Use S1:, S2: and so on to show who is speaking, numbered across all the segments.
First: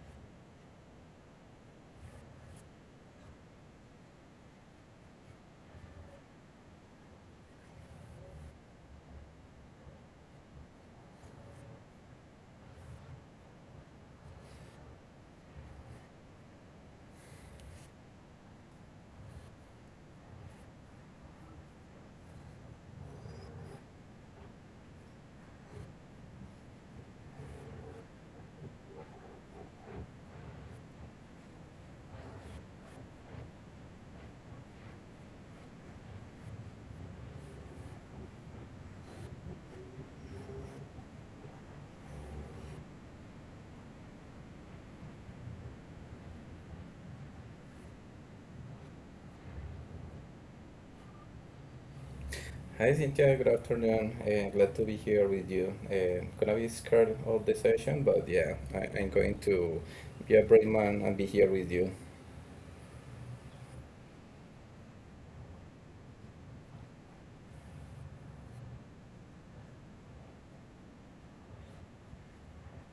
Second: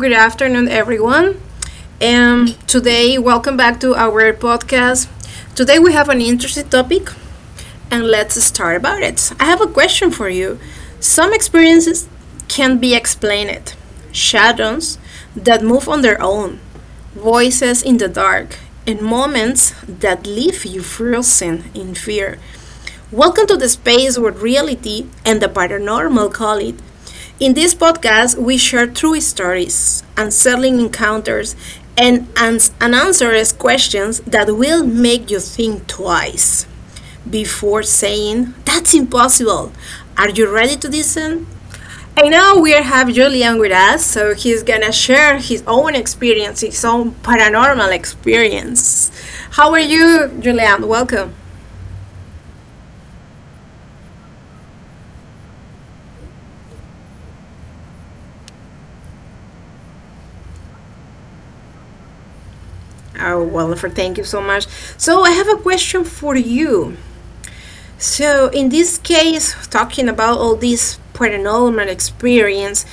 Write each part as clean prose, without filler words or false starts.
S1: good afternoon, everyone. Today, welcome back to our podcast. Today, we have an interesting topic, and let's start about it. I have a question for you. Some experiences can be explained, shadows that move on their own, voices in the dark, and moments that leave you frozen in fear. Welcome to the space where reality and the paranormal call it. In this podcast, we share true stories, unsettling encounters, and unanswered questions that will make you think twice before saying, "That's impossible." Are you ready to listen? I know we have Julian with us, so he's gonna share his own experience, his own paranormal experience. How are you, Julian? Welcome.
S2: Hi Cynthia, good afternoon. Glad to be here with you. Gonna be scared of the session, but yeah, I'm going to be a brave man and be here with you.
S1: Oh, wonderful. Thank you so much. So, I have a question for you. So, in this case, talking about all this paranormal experience,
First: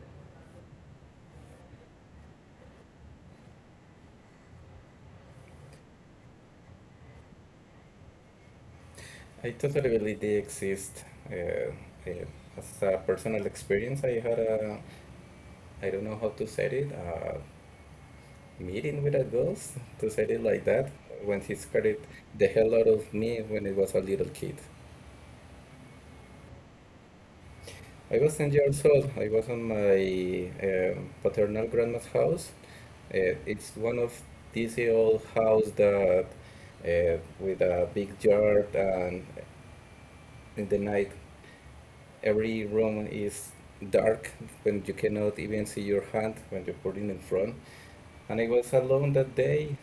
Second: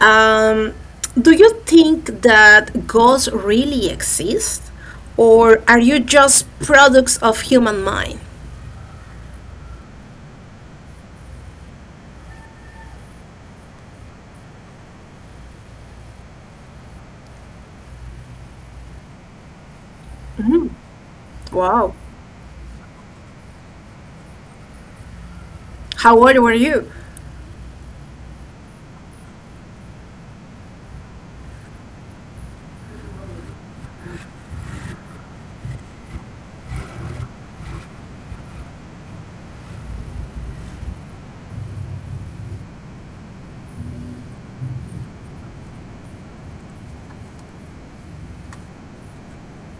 S1: um, do you think that ghosts really exist? Or are you just products of human mind?
S2: I totally believe they exist. Uh, as a personal experience, I don't know how to say it, a meeting with a ghost, to say it like
S1: Mhm.
S2: that, when he
S1: Wow.
S2: scared the hell out of me when I was a little kid.
S1: How old were you?
S2: I was 10 years old. I was on my paternal grandma's house. It's one of these old house that with a big yard and in the night every room is dark when you cannot even see your hand when you put it in front. And I was alone that day.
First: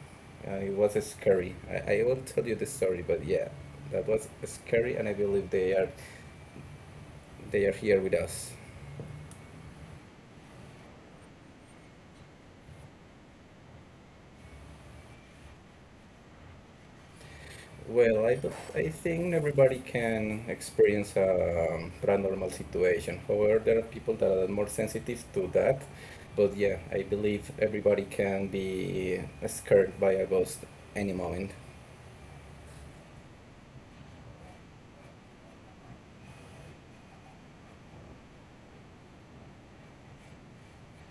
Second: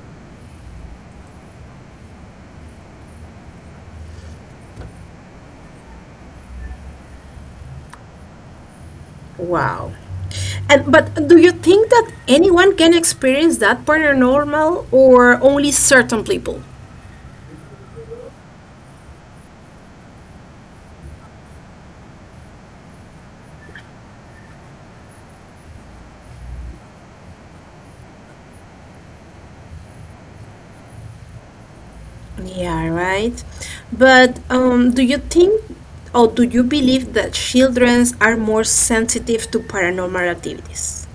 S2: It was scary. I will tell you the story, but yeah, that was scary, and I believe they are here with us.
S1: Wow. And but do you think that anyone can experience that paranormal or only certain people?
S2: Well, I think everybody can experience a paranormal situation. However, there are people that are more sensitive to that. But yeah, I believe everybody can be scared by a ghost any moment.
S1: Yeah, right. But do you think or do you believe that children are more sensitive to paranormal activities?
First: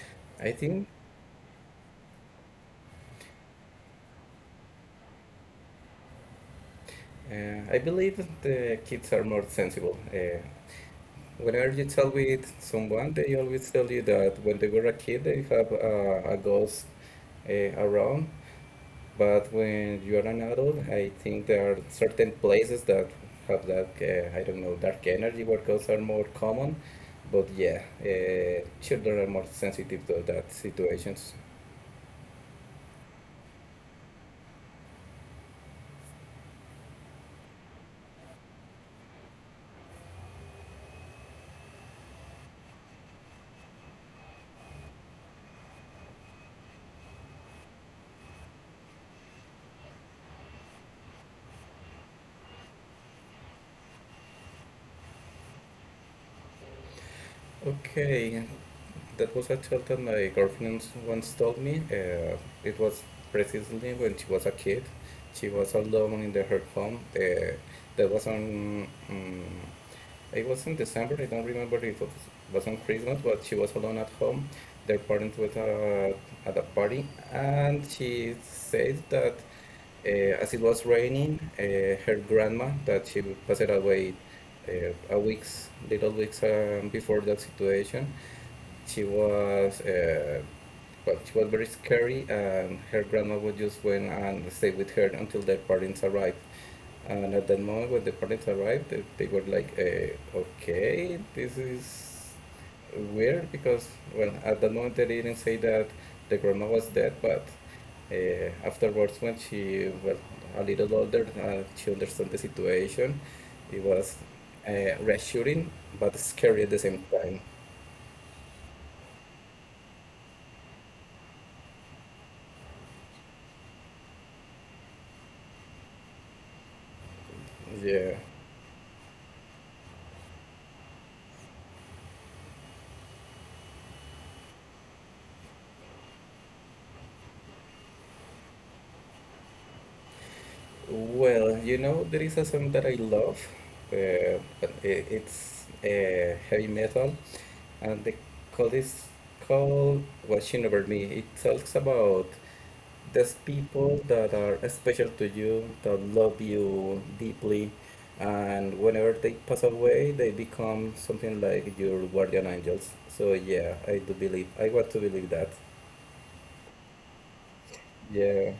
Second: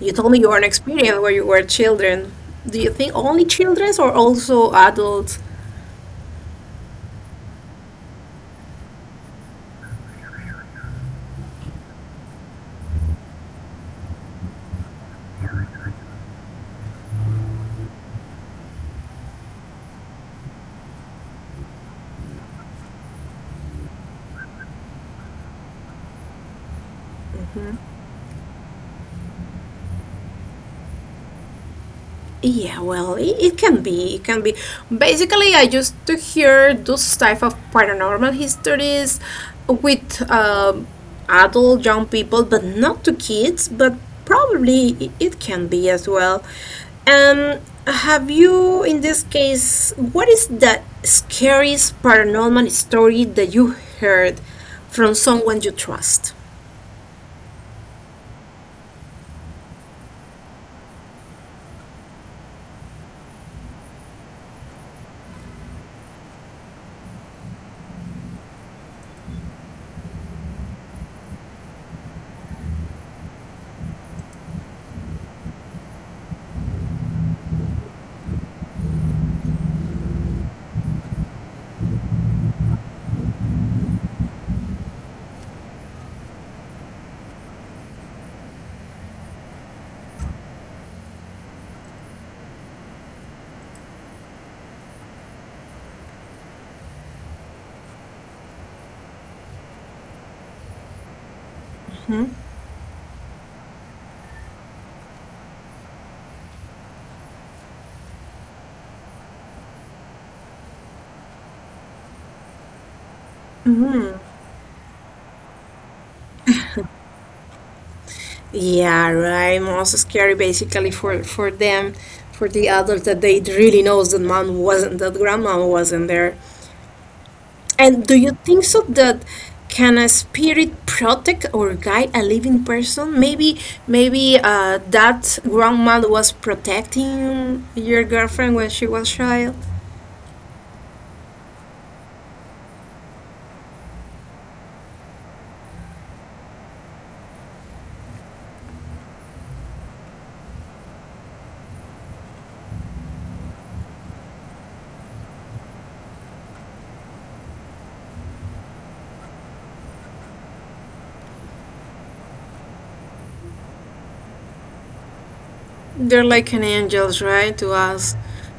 S1: You told me you
S2: I
S1: had an
S2: think,
S1: experience where you were children. Do you think only children or also adults?
S2: I believe the kids are more sensible. Whenever you tell with someone, they always tell you that when they were a kid, they have a ghost uh, around. But when you are an adult, I think there are certain places that have that, I don't know, dark energy where are more common. But yeah, children are more sensitive to that situations.
S1: Yeah, well, it can be. It can be. Basically, I used to hear those type of paranormal histories with adult young people, but not to kids. But probably it can be as well. Um, have you, in this case, what is the scariest paranormal story that you heard from someone you trust?
S2: Okay, that was a tale that my girlfriend once told me. It was precisely when she was a kid. She was alone in her home. There was an It was in December. I don't remember if it was on Christmas, but she was alone at home. Their parents were at a party, and she said that uh, as it was raining, her grandma, that she passed away little weeks before that situation, she was. Well, she was very scary, and her grandma would just went and stay with her until their parents arrived. And at that moment, when the parents arrived, they were like, okay, this
S1: Hmm?
S2: is weird because, well, at that moment, they didn't say that the grandma was dead, but afterwards, when she was a little older, she understood the situation. It was reassuring, but scary at the same time.
S1: Yeah, right. Also scary basically for them, for the adults that they really knows that mom wasn't, that grandma wasn't there. And
S2: Yeah.
S1: do you think so that can a spirit protect or guide a living person? Maybe maybe that grandma was protecting your girlfriend when she was child.
S2: Well, you know, there is a song that I love, it's heavy metal, and the code is called Watching Over Me. It talks about those people that are special to you, that love you deeply, and whenever they pass away, they become something like your guardian angels. So yeah, I do believe, I want to believe that.
S1: They're like an angels, right, to us.
S2: Yeah.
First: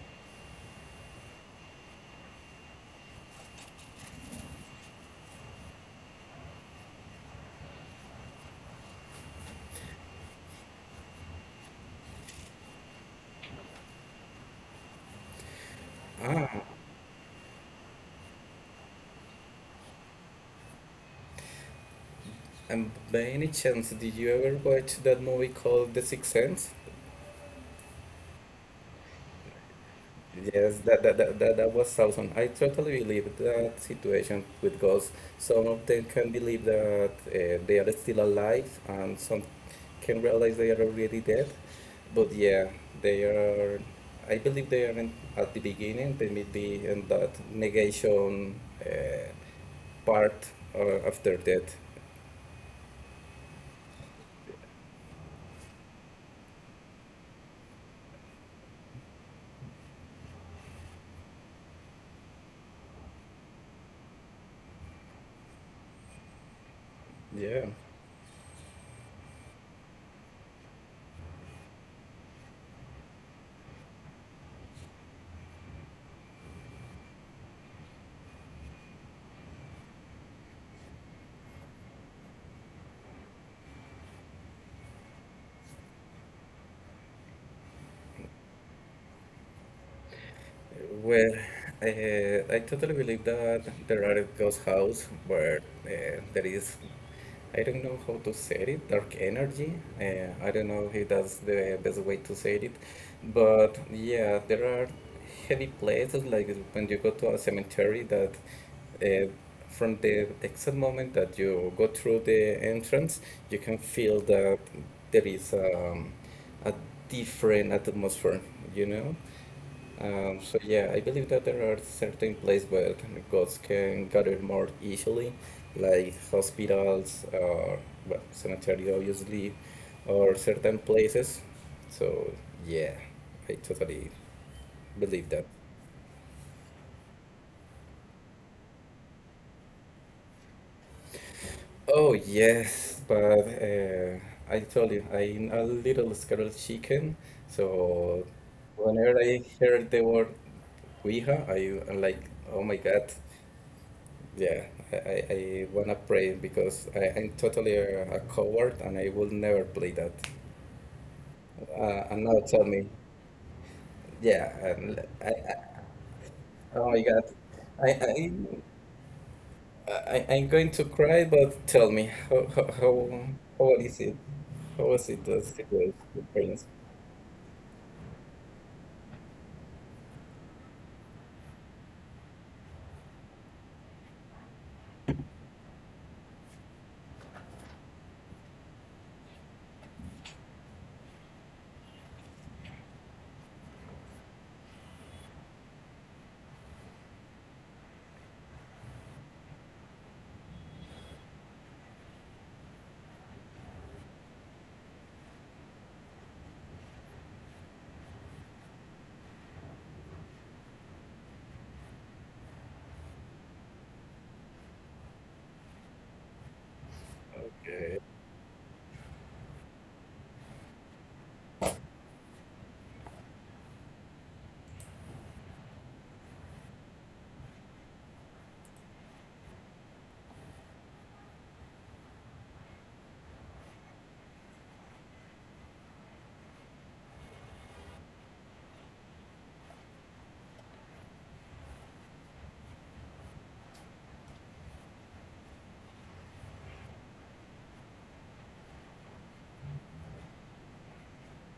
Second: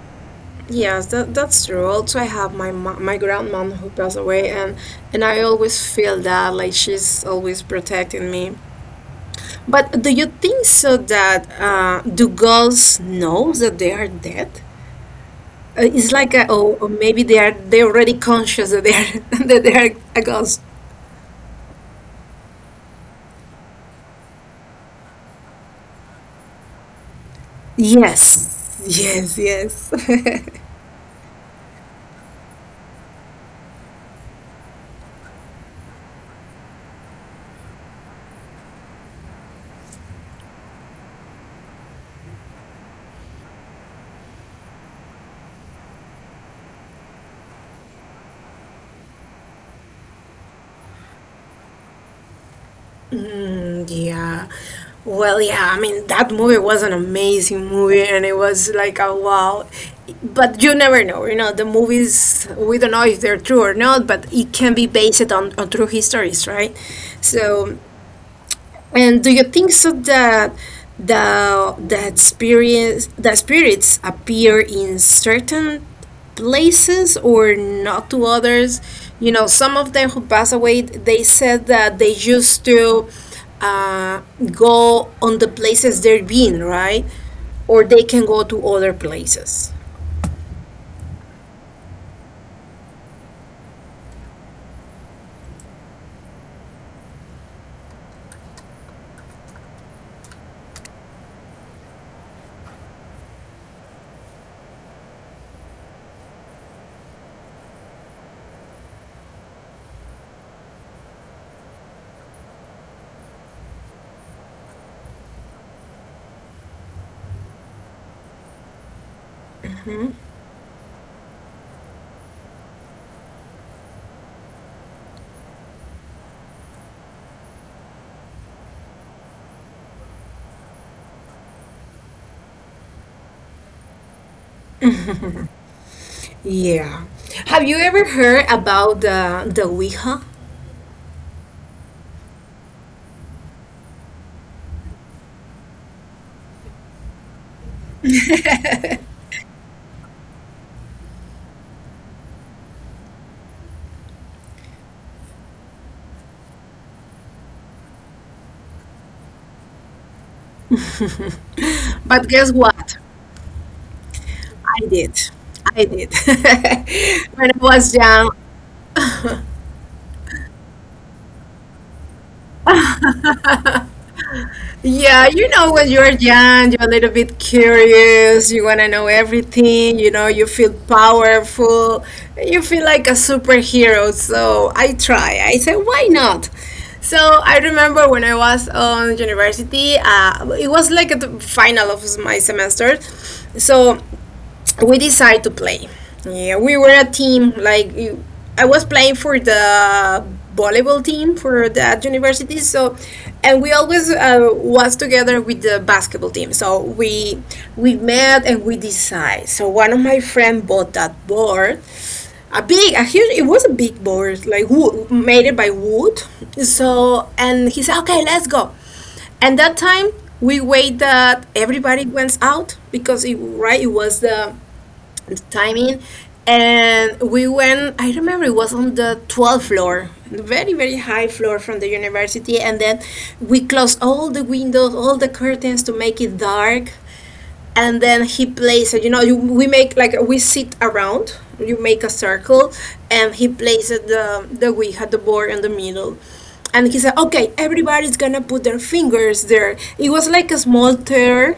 S1: Yes, that that's true. Also, I have my grandmom who passed away, and I always feel that like she's always protecting me. But do you think so that do girls know that they are dead? It's like a,
S2: Ah,
S1: oh, or maybe they are they already conscious that they are that they are a ghost.
S2: and by any chance, did you ever watch that movie called The Sixth Sense?
S1: Yes, yes, yes.
S2: Yes, that was awesome. I totally believe that situation with ghosts. Some of them can believe that they are still alive, and some can realize they are already dead. But yeah, they are. I believe they are in, at the beginning. They may be in that negation uh, part after death.
S1: And yeah. Well, yeah, I mean, that movie was an amazing movie, and it was like a wow. But you never know, you know, the movies, we don't know if they're true or not, but it can be based on true histories, right?
S2: Yeah.
S1: So and do you think so that the that spirits, that spirits appear in certain places or not to others? You know, some of them who pass away, they said that they used to uh, go on the places they've been, right? Or they can go to other places.
S2: Well, uh, I totally believe that there are a ghost house where there is I don't know how to say it, dark energy. I don't know if that's the best way to say it, but yeah, there are heavy places like when you go to a cemetery that uh, from the exact moment that you go through the entrance, you can feel that there is a different atmosphere, you know?
S1: Hmm?
S2: So yeah, I believe that there are certain places where gods can gather more easily, like hospitals or well, cemetery obviously, or certain places. So yeah, I totally believe that.
S1: Yeah. Have you ever heard about the Ouija?
S2: Oh yes, but uh, I told you I'm a little scared of chicken, so whenever I heard the word Ouija, I'm like, oh my God. Yeah, I wanna play it because I'm totally a coward and I will never play that. And
S1: But
S2: now
S1: guess
S2: tell me,
S1: what?
S2: yeah,
S1: I
S2: and
S1: did.
S2: I,
S1: I did.
S2: Oh my God,
S1: When I
S2: I,
S1: was
S2: I,
S1: young,
S2: I'm going to cry, but tell me, how is it? How was it,
S1: yeah,
S2: the
S1: you know, when
S2: situation,
S1: you're
S2: the prince?
S1: young, you're a little bit curious, you want to know everything, you know, you feel powerful, you feel like a superhero. So I try. I said, why not? So I remember when I was on university, it was like at the final of my semester. So we decided to play. Yeah, we were a team. Like I was playing for the volleyball team for that university. So, and we always was together with the basketball team. So we met and we decide. So one of my friend bought that board. A big, a huge. It was a big board, like wood, made it by wood. So, and he said, "Okay, let's go." And that time we wait that everybody went out because it right it was the timing, and we went. I remember it was on the 12th floor, very very high floor from the university, and then we closed all the windows, all the curtains to make it dark. And then he plays, you know, you, we make like we sit around, you make a circle, and he places the ouija, the board in the middle, and he said, "Okay, everybody's gonna put their fingers there." It was like a small tear,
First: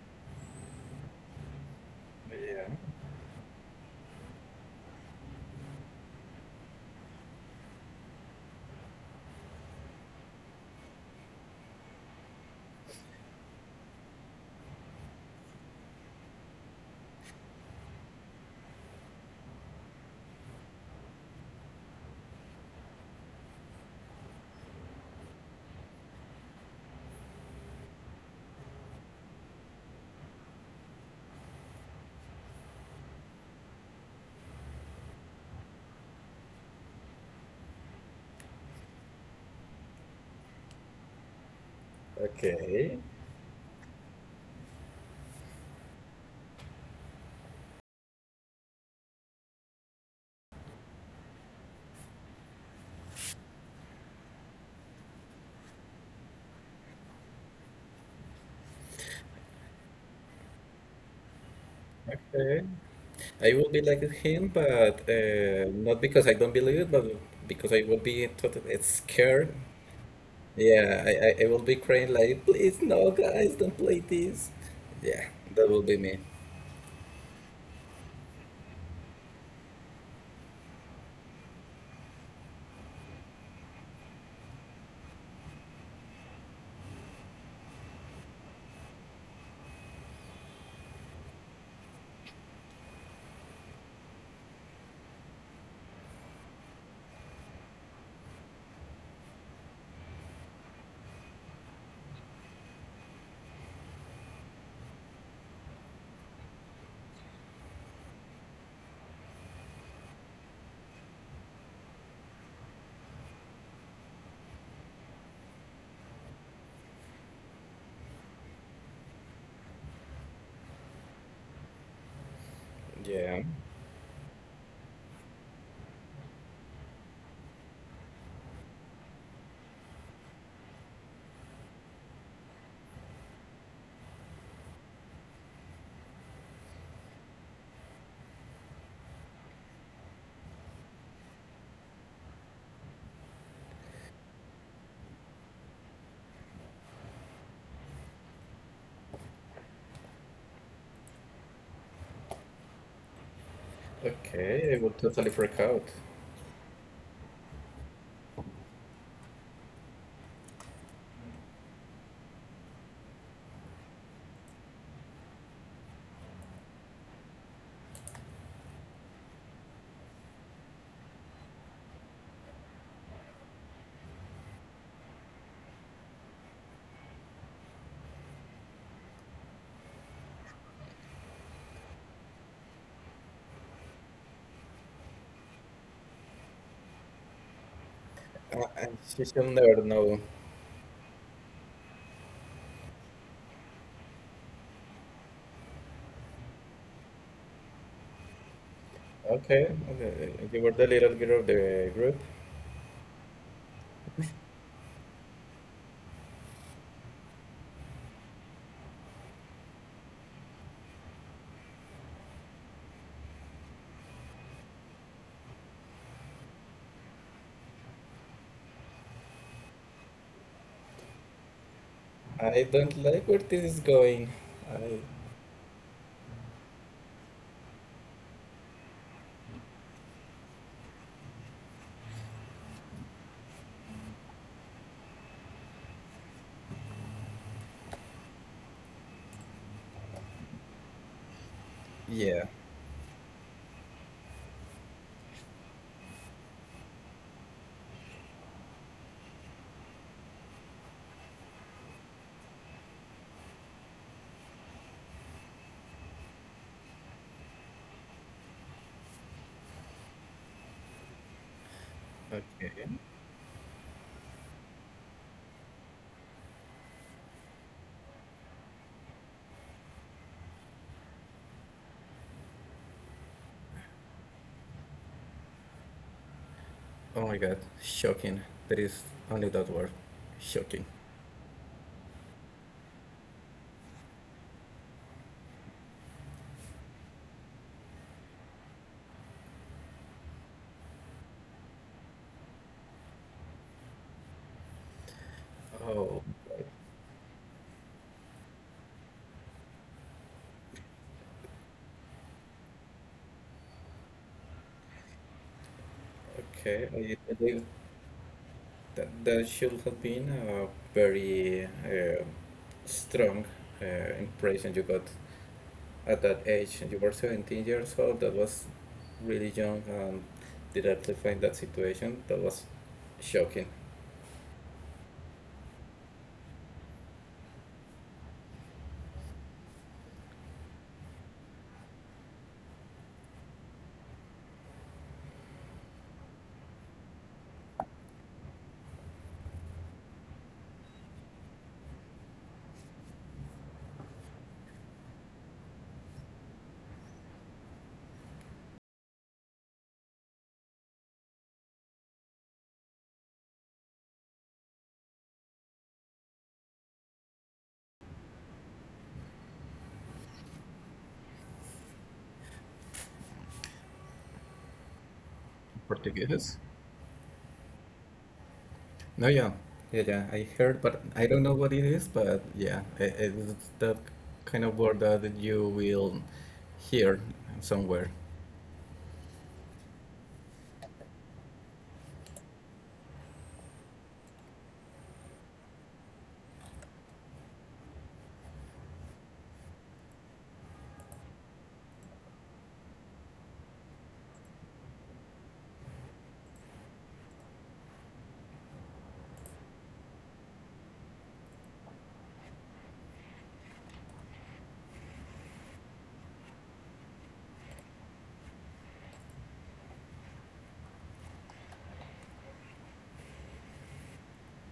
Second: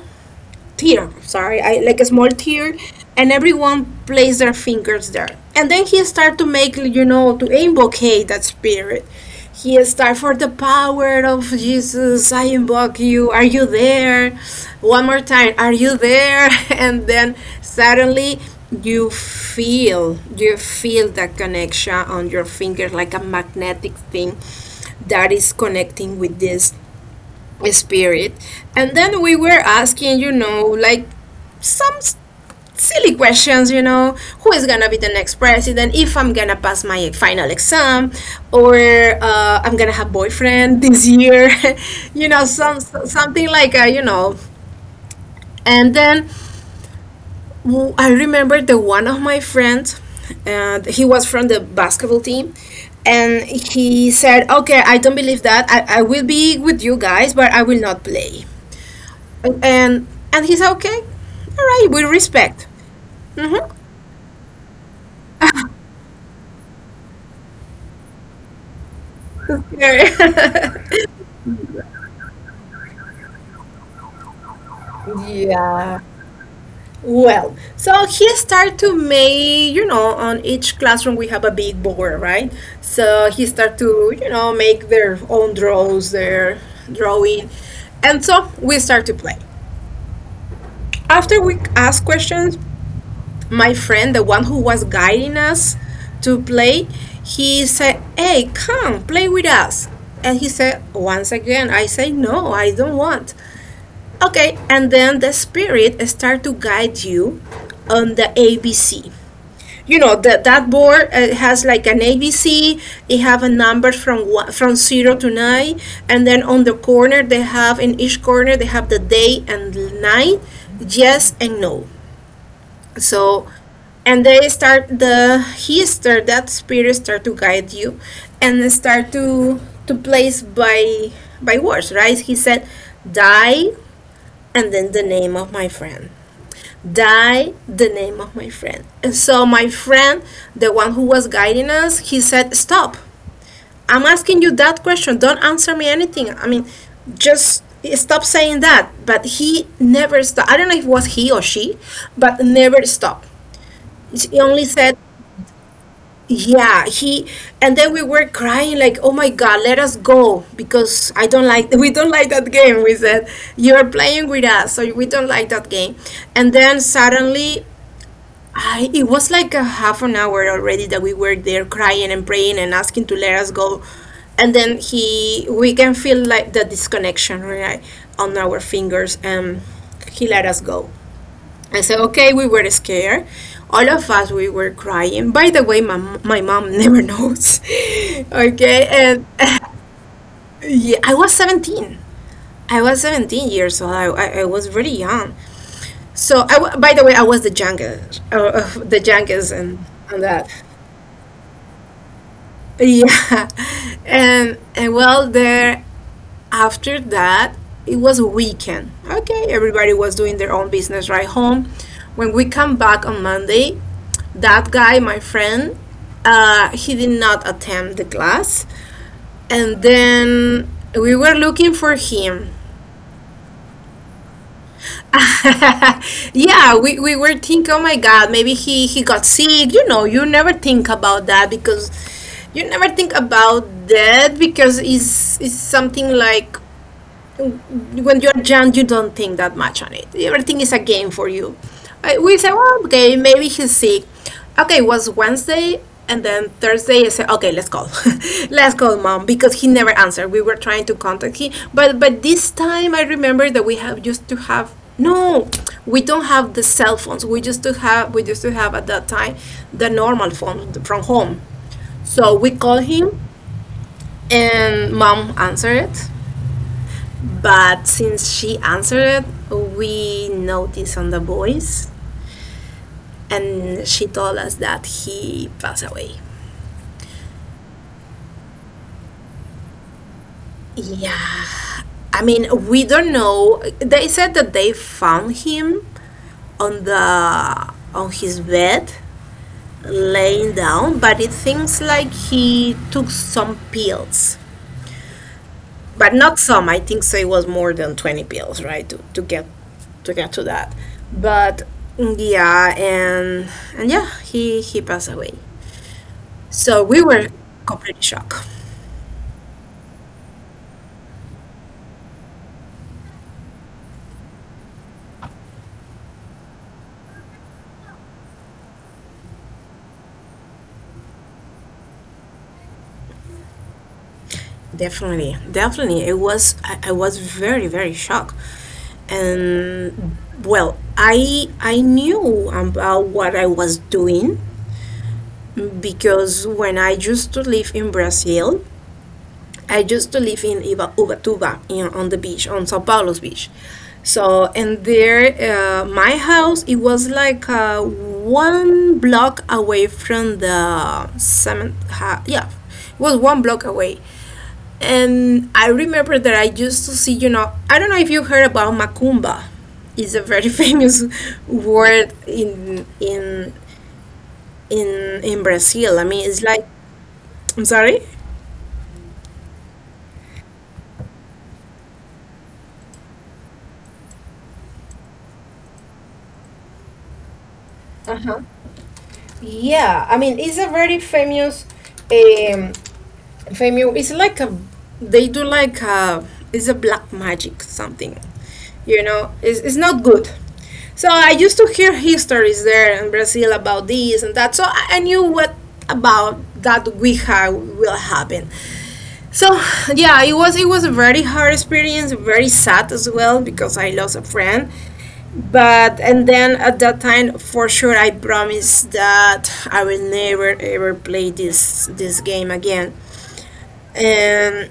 S1: tier, sorry, I, like a small
S2: Yeah.
S1: tier, and everyone plays their fingers there. And then he start to make, you know, to invoke that spirit. He start, "For the power of Jesus, I invoke you. Are you there? One more time, are you there?" And then suddenly, you feel that connection on your finger like a magnetic thing that is connecting with this spirit. And then we were asking, you know, like some s- silly questions, you know, who is gonna be the next president, if I'm gonna pass my final exam, or I'm gonna have boyfriend this year, you know,
S2: Okay.
S1: something like, you know. And then I remember the one of my friends, and he was from the basketball team, and he said, "Okay, I don't believe that. I will be with you guys, but I will not play." and and he said, "Okay, all right, with
S2: Okay.
S1: respect."
S2: I will
S1: Mm-hmm.
S2: be like him, but not because I don't believe it, but because I will be totally scared. Yeah, I will be crying like, please, no, guys, don't play this. Yeah, that will be
S1: Yeah.
S2: me.
S1: Well, so he started to make, you know, on each classroom we have a big board, right? So he started to, you know, make their own draws, their drawing. And so we start to play. After we ask questions, my friend, the one who was guiding us to play, he said, "Hey, come play with us." And he said, "Once again, I say, no, I don't want." Okay, and then the spirit start to guide you on the ABC. You know that that board has like an ABC. They have a number from one, from zero to nine, and then on the corner they have, in each corner they have the day and night, yes and no.
S2: Yeah,
S1: So and they start, the he start that spirit start to guide you, and start to place by words, right? He said, "Die," and then the name of my friend. "Die," the name of my friend. And so my friend, the one who was guiding us, he said, "Stop, I'm asking you that question, don't answer me anything. I mean, just stop saying that." But he never stopped. I don't know if it was he or she, but never stopped. She only
S2: okay, I will
S1: said,
S2: totally freak out.
S1: yeah, he, and then we were crying like, "Oh my God, let us go because I don't like," "we don't like that game." We said, "You're playing with us, so we don't like that game." And then suddenly, I, it was like a half an hour already that we were there crying and praying and asking to let us go. And then he, we can feel like the disconnection, right, on our fingers, and he let us go. I said, okay, we were scared. All of us, we were crying. By the way, my mom never knows.
S2: Uh, uh,
S1: Okay, and
S2: she shall never know.
S1: yeah, I was 17. I was 17 years old. I was really young. So, by the way, I was the youngest, of the youngest,
S2: Okay,
S1: and
S2: okay,
S1: that.
S2: you were the little girl of the group.
S1: Yeah, and well, there after that, it was a weekend. Okay, everybody was doing their own business right home. When we come back on Monday, that guy, my friend, he did not attend the class. And then we were looking for him.
S2: I don't like where this is going. I.
S1: Yeah, we were thinking, "Oh my God, maybe he got sick." You know, you never think about that because it's something like when you're young, you don't think that much on it. Everything is a game for you. I, we
S2: Yeah,
S1: say, well, okay, maybe he's sick. Okay, it was Wednesday, and then Thursday I said, okay, let's call, let's call mom because he never answered. We were trying to contact him, but this time I remember that we have used to have no, we don't have the cell phones. We used to have at that time the normal phone from home. So we called
S2: okay.
S1: him, and mom answered it, but since she answered it, we noticed on the voice, and she told us that he passed away.
S2: Oh my God, shocking. There is only that word. Shocking.
S1: Yeah. I mean, we don't know. They said that they found him on the on his bed laying down, but it seems like he took some pills, but
S2: Oh,
S1: not some. I think so it was more than 20 pills, right? To, to get to that. But yeah, and yeah, he passed away. So
S2: okay.
S1: we were
S2: I think
S1: completely shocked.
S2: that should have been a very strong impression you got at that age. You were 17 years old, that was really young, and directly find that situation. That was shocking.
S1: Definitely, definitely, it was. I was very shocked, and well, I knew about what I was doing because when I used to live in Brazil, I used to live in Ubatuba, on the beach, on Sao Paulo's beach. So, and there, my house, it was like one block away from the cement. Yeah, it was one block away. And I remember that I used to see, you know, I don't know if you heard about Macumba. It's a very famous word in Brazil. I mean, it's
S2: Portuguese.
S1: like, I'm sorry.
S2: No, yeah. I heard, but I don't know what it is. But yeah, it's that kind of word that you will hear somewhere.
S1: Yeah, I mean it's a very famous, um, famous. It's like a they do like a it's a black magic something, you know. It's not good. So I used to hear histories there in Brazil about this and that. So I knew what about that Ouija will happen. So yeah, it was a very hard experience, very sad as well because I lost a friend but and then at that time for sure I promised that I will never ever play this game again and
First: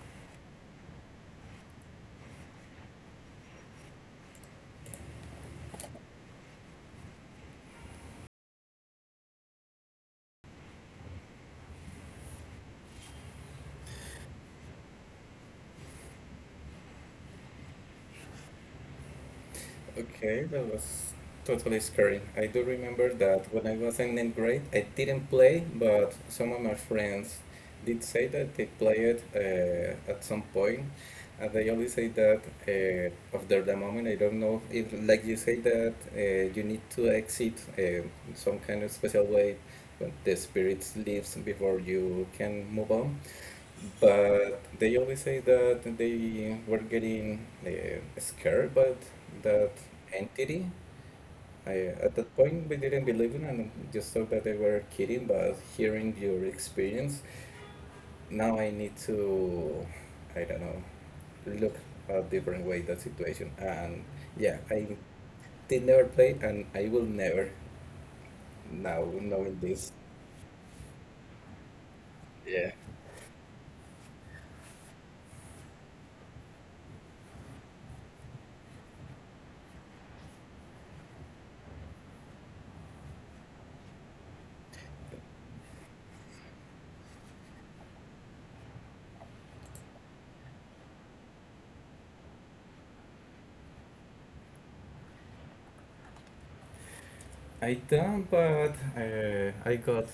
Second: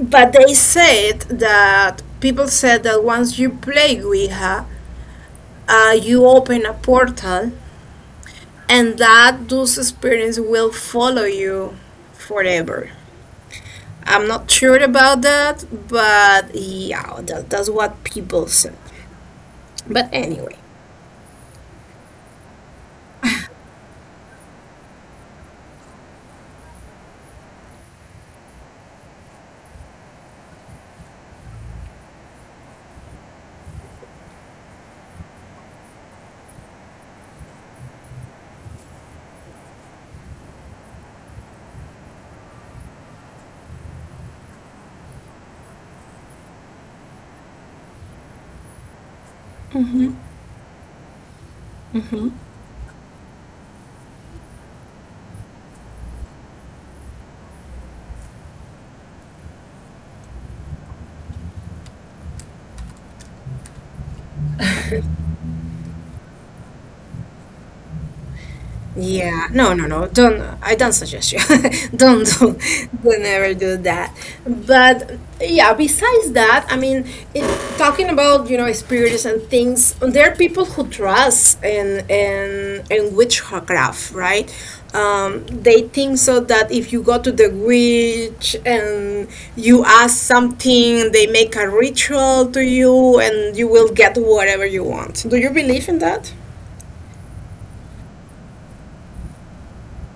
S1: but they said that people said that once you play Ouija, you open a portal and that those experience will follow you forever. I'm not sure about that, but yeah, that's what people said, but
S2: Okay,
S1: anyway.
S2: that was totally scary. I do remember that when I was in ninth grade, I didn't play, but some of my friends did say that they played at some point, and they always say that after the moment. I don't know if, like you say that you need to exit uh, some kind of special way when the spirit leaves before you can move on. But they always say that they were getting scared by that
S1: Hmm.
S2: entity. I, at that point, we didn't believe it and just thought that they were kidding. But hearing your experience, now I need to, I don't know, look a different way that situation. And yeah, I did never play, and I will never now
S1: Yeah,
S2: knowing
S1: no, no,
S2: this.
S1: no. Don't. I don't suggest you. Don't do.
S2: Yeah.
S1: Don't ever do that. But yeah, besides that, I mean, it, talking about you know spirits and things, there are people who trust in witchcraft, right? They think so that if you go to the witch and you ask something, they make a ritual to you, and you will get whatever you want. Do you believe in that?
S2: I don't, but I got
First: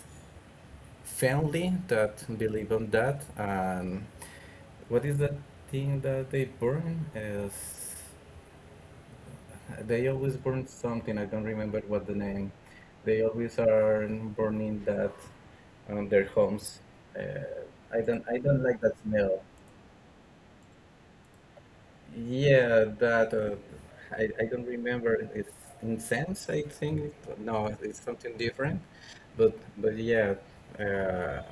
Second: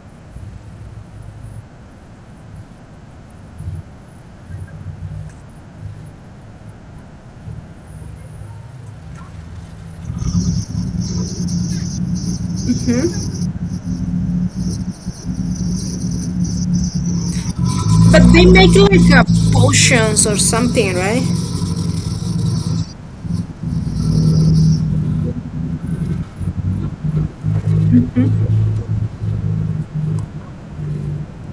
S2: family that believe on that. And what is that thing that they burn? Is they always burn something. I don't remember what the name. They always are burning that on their homes. Uh, I
S1: But
S2: don't. I
S1: they
S2: don't
S1: make
S2: like that
S1: like
S2: smell.
S1: potions or something, right?
S2: Yeah, that. I don't remember. It's incense. I think. No, it's something different. But yeah. Uh,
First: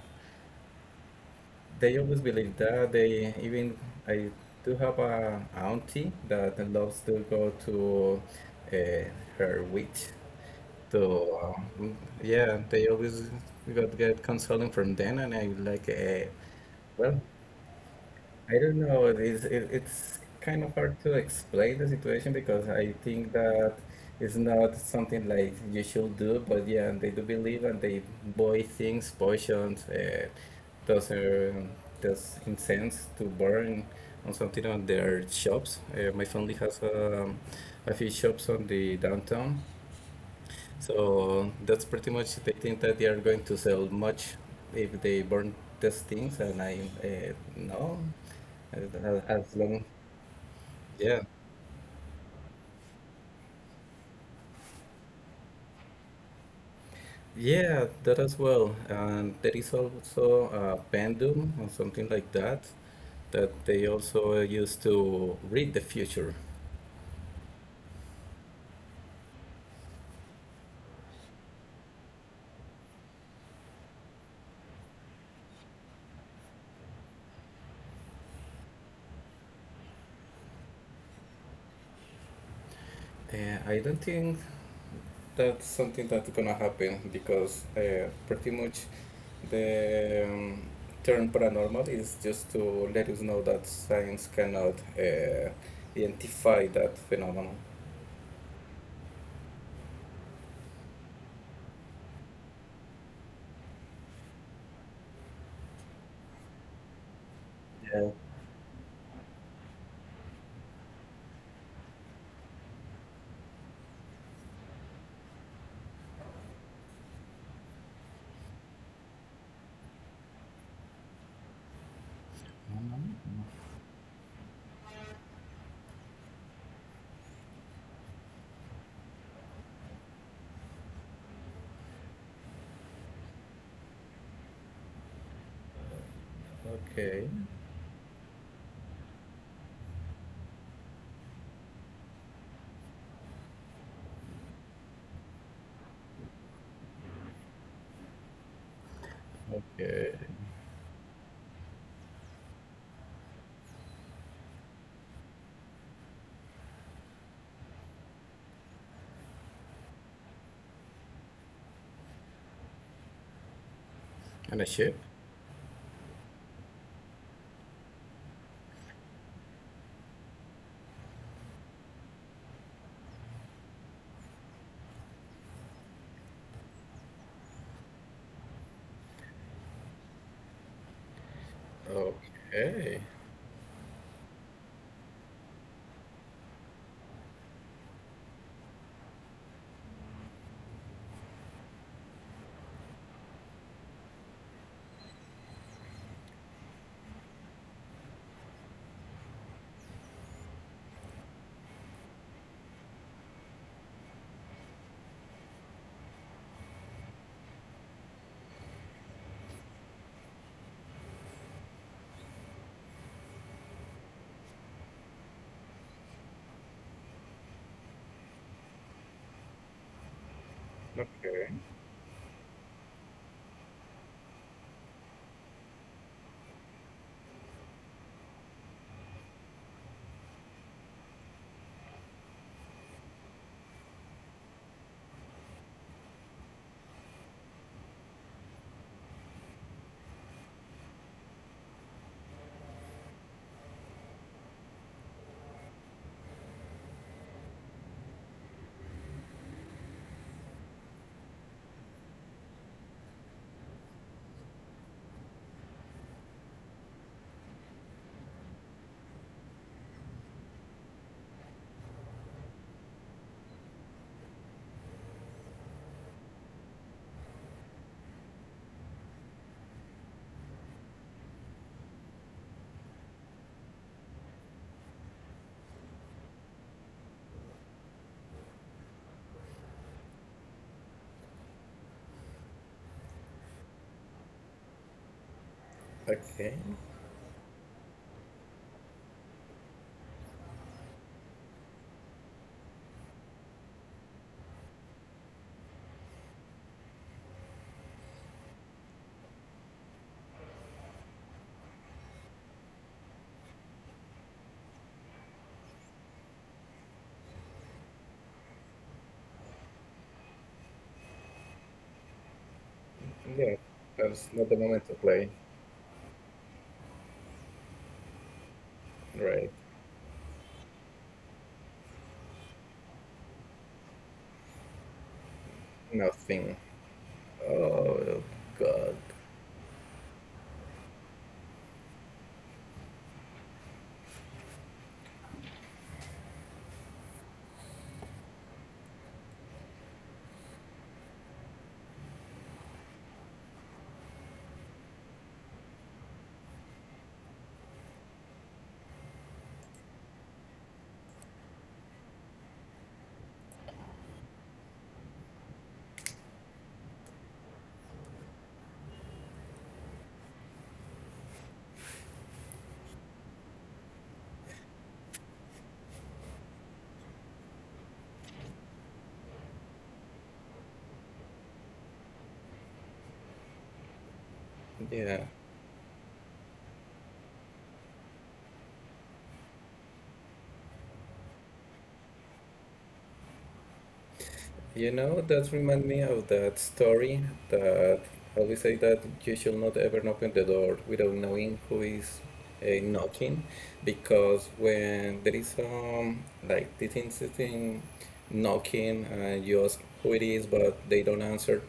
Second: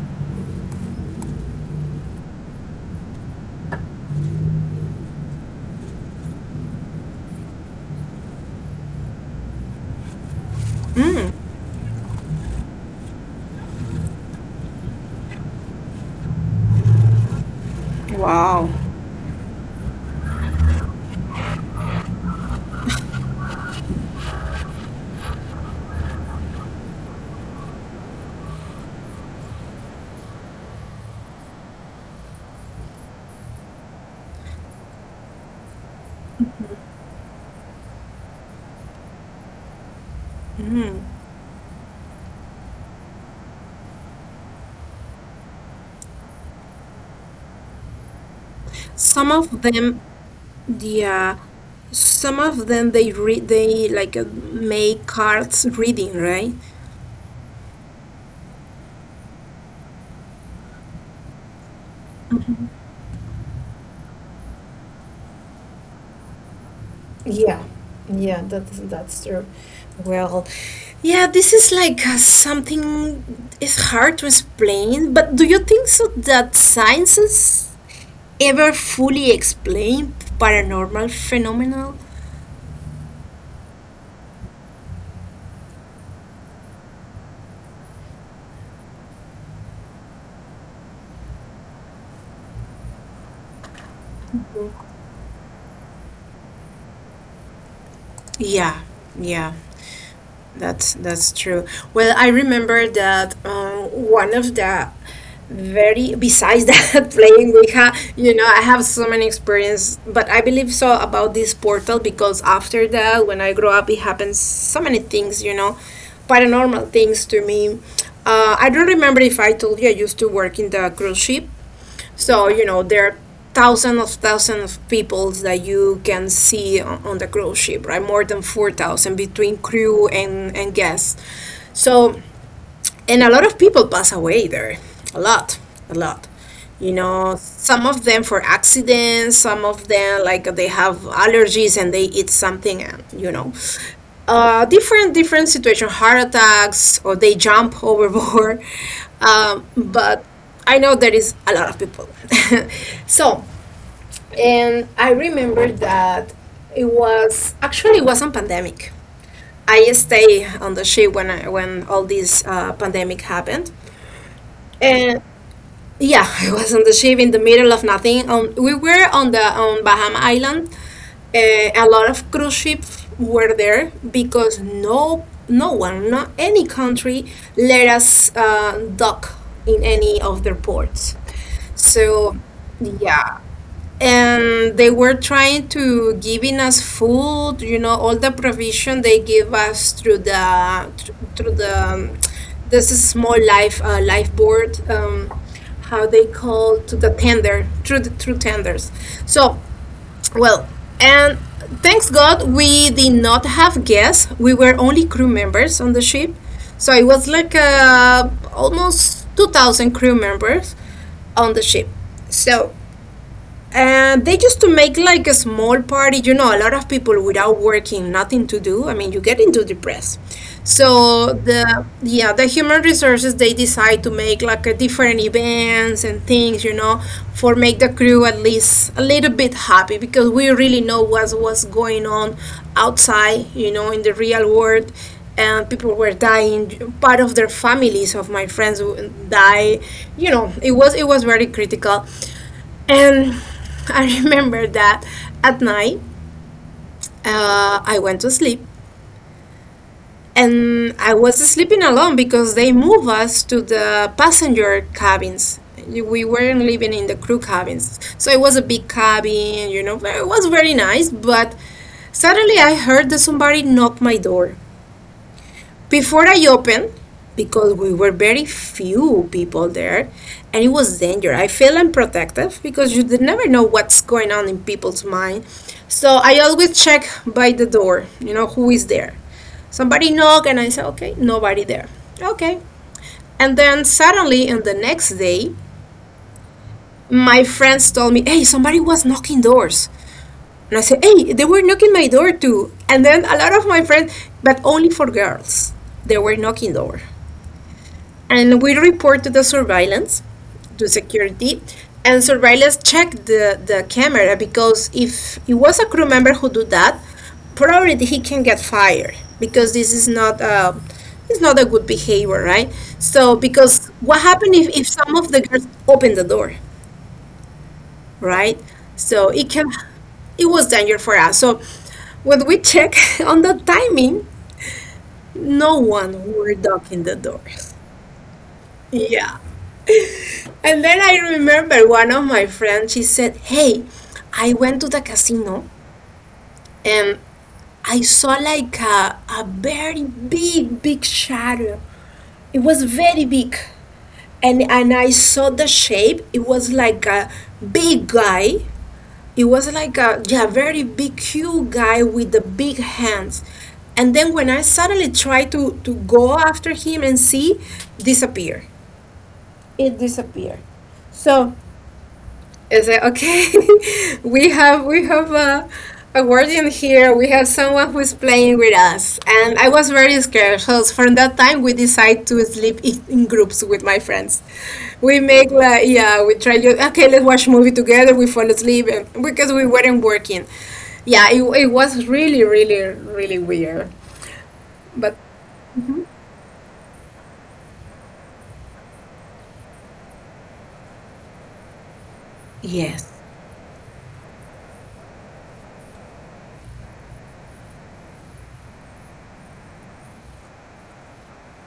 S2: They always believe that. They even I do have a auntie that loves to go to uh, her witch. So um, yeah, they always got get consoling from them, and I like well. I
S1: Wow.
S2: don't know. It's kind of hard to explain the situation because I think that it's not something like you should do. But yeah, they do believe and they buy things, potions, those are those incense to burn on something on their shops. My family has a few shops on the downtown,
S1: Hmm.
S2: so that's pretty much. They think that they are going to sell much if they burn these things, and I no,
S1: Some
S2: as
S1: of
S2: long,
S1: them, the
S2: yeah,
S1: some of them they read they like make cards reading, right?
S2: yeah, that as well. And there is also a pendulum or something like that that they also use to read the future.
S1: Yeah, that, yeah, this is like something it's hard to explain, but do you think so that sciences ever fully explain paranormal phenomena?
S2: I don't think that's something that's gonna happen because pretty much the term paranormal is just to let us know that science cannot identify that phenomenon.
S1: Yeah, yeah. That's true. Well, I remember that one of the very besides that playing Ouija,
S2: Yeah.
S1: you know, I have so many experience, but I believe so about this portal because after that, when I grow up, it happens so many things, you know, paranormal things to me. I don't remember if I told you I used to work in the cruise ship. So you know there are thousands of people that you can see on the cruise ship, right? More than 4,000 between crew and guests. So and a lot of people pass away there, a lot, a lot, you
S2: Okay,
S1: know, some of them for accidents, some of them like they have allergies and they eat something and you know, different situation, heart attacks or they jump overboard.
S2: okay.
S1: But I know there is a lot of people. So and I remember that it was actually it wasn't pandemic. I stay on the ship when all this pandemic happened.
S2: And a ship?
S1: And yeah, I was on the ship in the middle of nothing. We were on the on Bahama Island. A lot of cruise ships were there because no no one, not any country, let us dock in any of their ports. So
S2: Okay.
S1: yeah, and they were trying to giving us food, you know, all the provision they give us through the this is small life life board, how they call to the tender, through the through tenders. So well, and thanks God we did not have guests, we were only crew members on the ship. So it was like almost 2000 crew members on the ship. So and they used to make like a small party, you know, a lot of people without working, nothing to do. I mean, you get into depressed. So the yeah, the human resources they decide to make like a different events and things, you know, for make the crew at least a little bit happy because we really know what was going on outside, you know, in the real world. And people were dying, part of their families, of my friends die, you know, it was very critical. And I remember that at night, I went to sleep and I was sleeping alone because they moved us to the passenger cabins. We weren't living in the crew cabins. So it was a big cabin, you know, but it was very nice. But suddenly I heard that somebody knocked my door. Before I opened, because we were very few people there, and it was dangerous. I feel unprotected because you did never know what's going on in people's mind. So I always check by the door, you know, who is there. Somebody knock, and I say, okay, nobody there. Okay. And then suddenly, on the next day,
S2: Okay.
S1: my friends told me, hey, somebody was knocking doors. And I said, hey, they were knocking my door too. And then a lot of my friends, but only for girls, they were knocking door. And we report to the surveillance, to security, and surveillance check the camera because if it was a crew member who do that, probably he can get fired because this is not it's not a good behavior, right? So
S2: Yeah,
S1: because what
S2: that's not the
S1: happened
S2: moment
S1: if
S2: to
S1: some
S2: play.
S1: of the girls open the door, right? So
S2: Right.
S1: it can it was danger for us. So when we check on the timing, no one
S2: Nothing.
S1: were knocking the door.
S2: Oh God.
S1: Yeah. And then I remember one of my friends, she said, hey, I went to the casino and I saw like a very big, big shadow. It was very big. And I saw the shape. It was like a big guy. It was like a yeah, very big, huge guy with the big hands. And then when I suddenly tried to go after him and see, disappear. It disappeared. So it's like, okay, we have a guardian here. We have someone who's playing with us, and I was very scared. So from that time, we decide to sleep in groups with my friends. We
S2: Yeah.
S1: make like yeah, we try to okay, let's watch movie together. We fall asleep and, because we weren't working. Yeah, it was really weird,
S2: You
S1: but
S2: know, that reminds me of that story that always say that you should not ever open the door without knowing who is
S1: yes,
S2: knocking, because when there is like this insisting knocking and you ask who it is, but they don't answer,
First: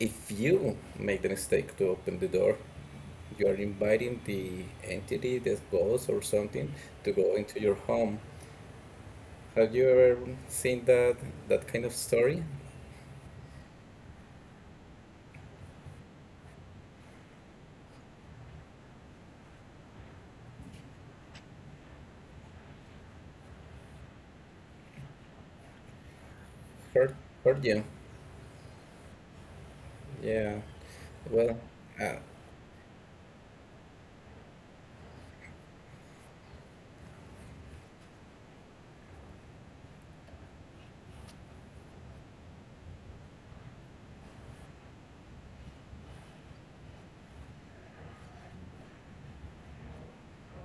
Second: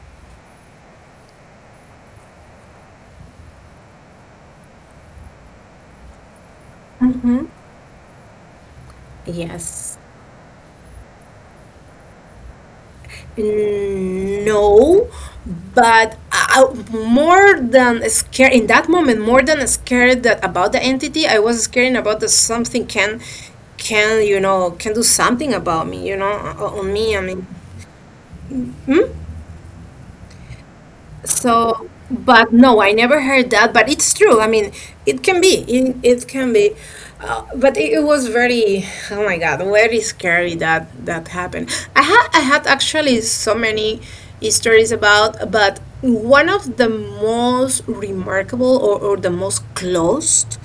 S2: if you make the mistake to open the door, you are inviting the entity, the ghost or something, to go
S1: hmm,
S2: into your home. Have you
S1: yes.
S2: ever seen that that kind of story?
S1: No, but more than scared in that moment, more than scared that about the entity, I was scared about that something can you know, can do something about me, you know, on
S2: Heard
S1: me. I mean,
S2: heard you?
S1: hmm?
S2: Yeah. Well,
S1: So,
S2: uh,
S1: but no, I never heard that, but it's true. I mean, it can be, it can be. But it, it was very, oh my God, very scary that that happened. I had actually so many stories about, but one of the most remarkable or the most closed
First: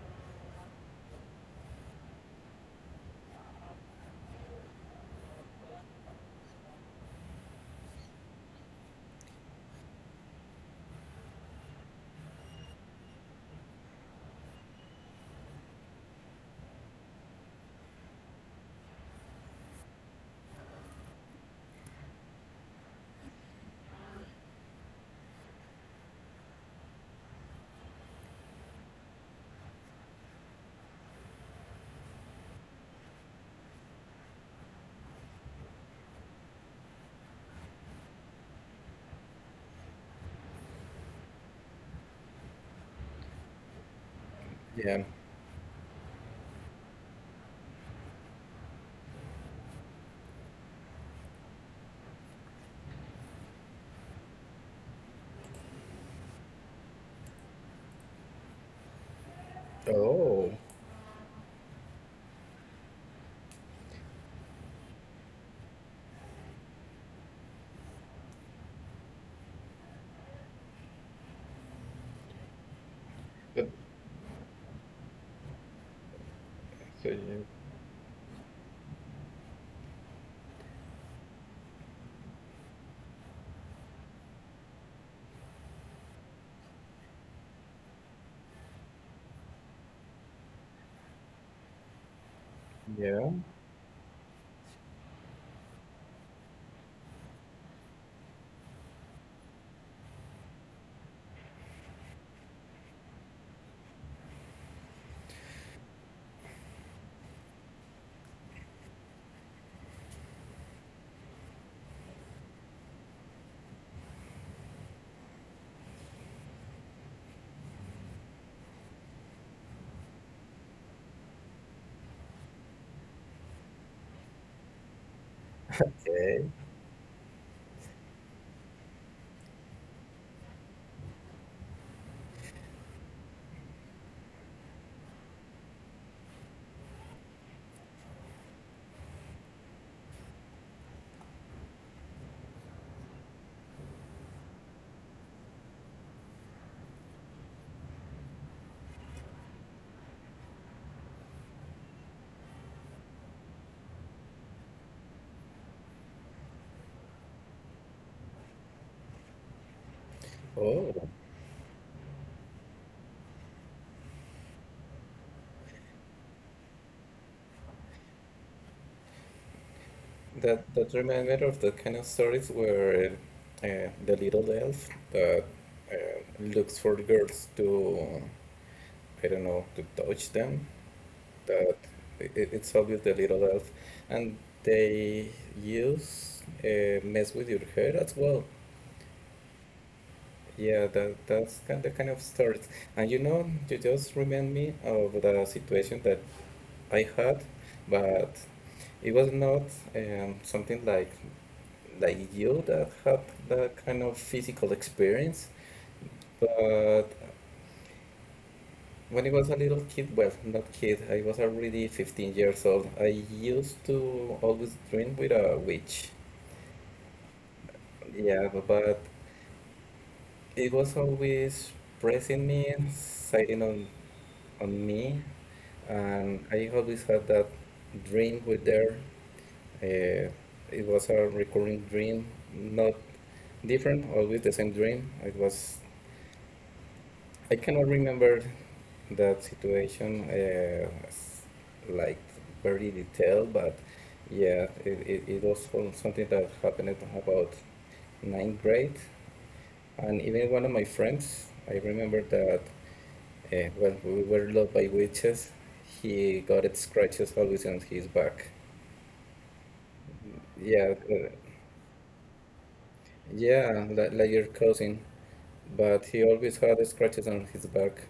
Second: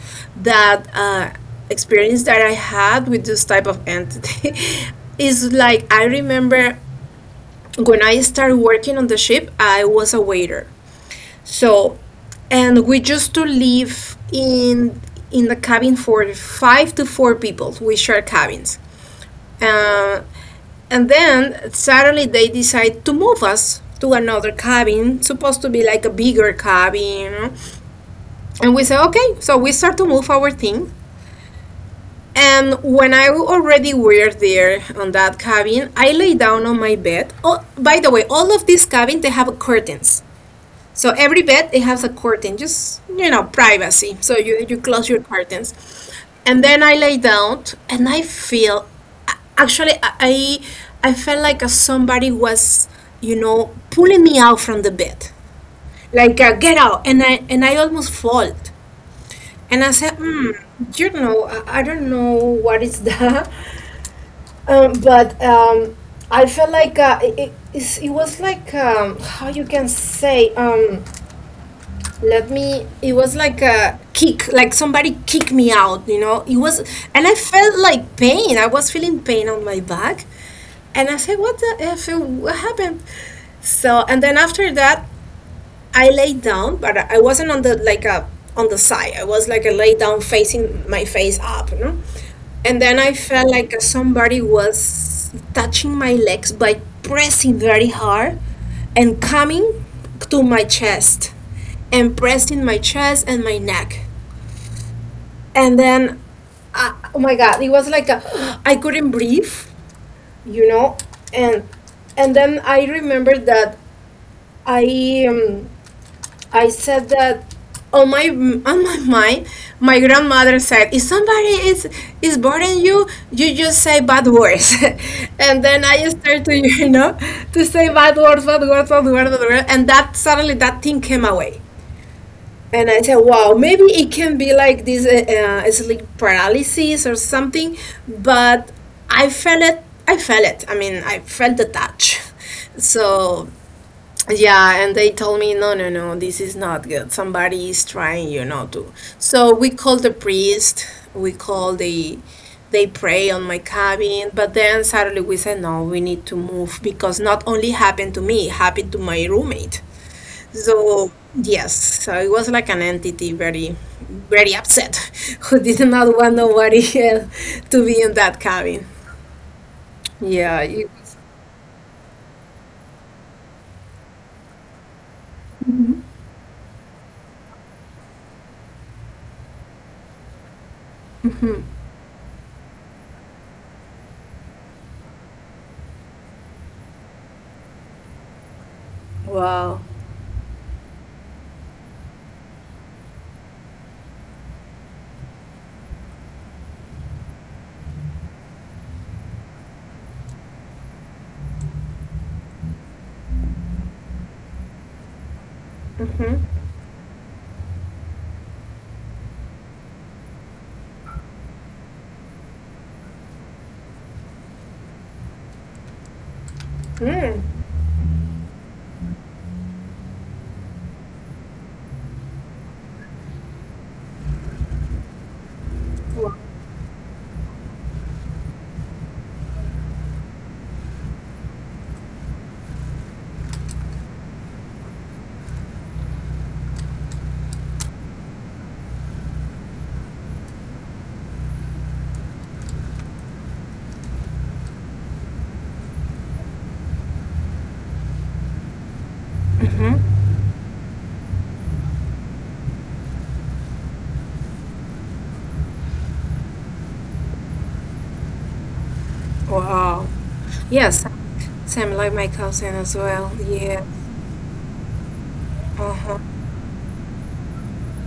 S1: that experience that I had with this type of entity is like I remember when I started working on the ship, I was a waiter so, and we used to live in the cabin for five to four people. We share cabins, uh, and then suddenly they decide to move us to another cabin, supposed to be like a bigger cabin. You know. And we said, okay, so we start to move our thing. And when I already were there on that cabin, I lay down on my bed. Oh, by the way, all of these cabins they have curtains. So every bed it has a curtain, just you know, privacy. So you
S2: yeah.
S1: close your curtains, and then I lay down and I feel, actually I felt like somebody was you know pulling me out from the bed, like get out, and I almost fall, and I said,
S2: Oh.
S1: hmm, you know, I don't know what is that, but I felt like it was like how you can say. Let me It was like
S2: But,
S1: a kick, like somebody kicked me out, you know it was.
S2: so
S1: And I
S2: you,
S1: felt like pain, I was feeling pain on my back, and I said what the f what happened. So and then after that I laid down, but I wasn't on the like a on the side. I was like a lay down, facing my face up, you know. And then I
S2: yeah.
S1: felt like somebody was touching my legs by pressing very hard and coming to my chest and pressing my chest and my neck. And then, oh my God, it was like a, I couldn't breathe, you know. And and then I remembered that I I said that on my mind, my grandmother said, if somebody is bothering you, you just say bad words, and then I started
S2: Okay.
S1: to to say bad words, bad words, bad words, bad words, and that suddenly that thing came away, and I said, wow, maybe it can be like this sleep paralysis or something, but I felt it. I felt it. I mean, I felt the touch. So yeah, and they told me, no, no, no, this is not good. Somebody is trying to. So we called the priest, we called the, they pray on my cabin, but then suddenly we said, no, we need to move because not only happened to me, it happened to my roommate.
S2: Oh.
S1: So, yes, so it was like an entity very, very upset who did not want nobody else to be in that cabin.
S2: That
S1: Yeah. It,
S2: that reminded me of the kind of stories where the little elf that looks for girls to I don't know to touch them.
S1: mhm.
S2: That it's obvious the little elf, and they use mess with your hair as well.
S1: Wow.
S2: Yeah, that that's kind of starts. And you know, you just remind me of the situation that I had, but it was not something like you that had that kind of physical experience.
S1: Mm-hmm.
S2: But when I was a little kid, well, not kid, I was already 15 years old. I used to always dream with a witch.
S1: Mm.
S2: Yeah, but it was always pressing me, sitting on me,
S1: Wow.
S2: and I always had that dream with her. Uh, it was a recurring dream, not different, always the same dream. It was I cannot remember that situation as, like very detailed, but yeah, it was from something that happened about ninth grade,
S1: Mhm.
S2: and even one of my friends. I remember that, well, we were loved by witches. He got it scratches always on his back.
S1: Wow.
S2: Yeah,
S1: Yes, same like my cousin as well.
S2: yeah,
S1: Yeah.
S2: like your cousin, but
S1: Uh-huh.
S2: he always had scratches on his back.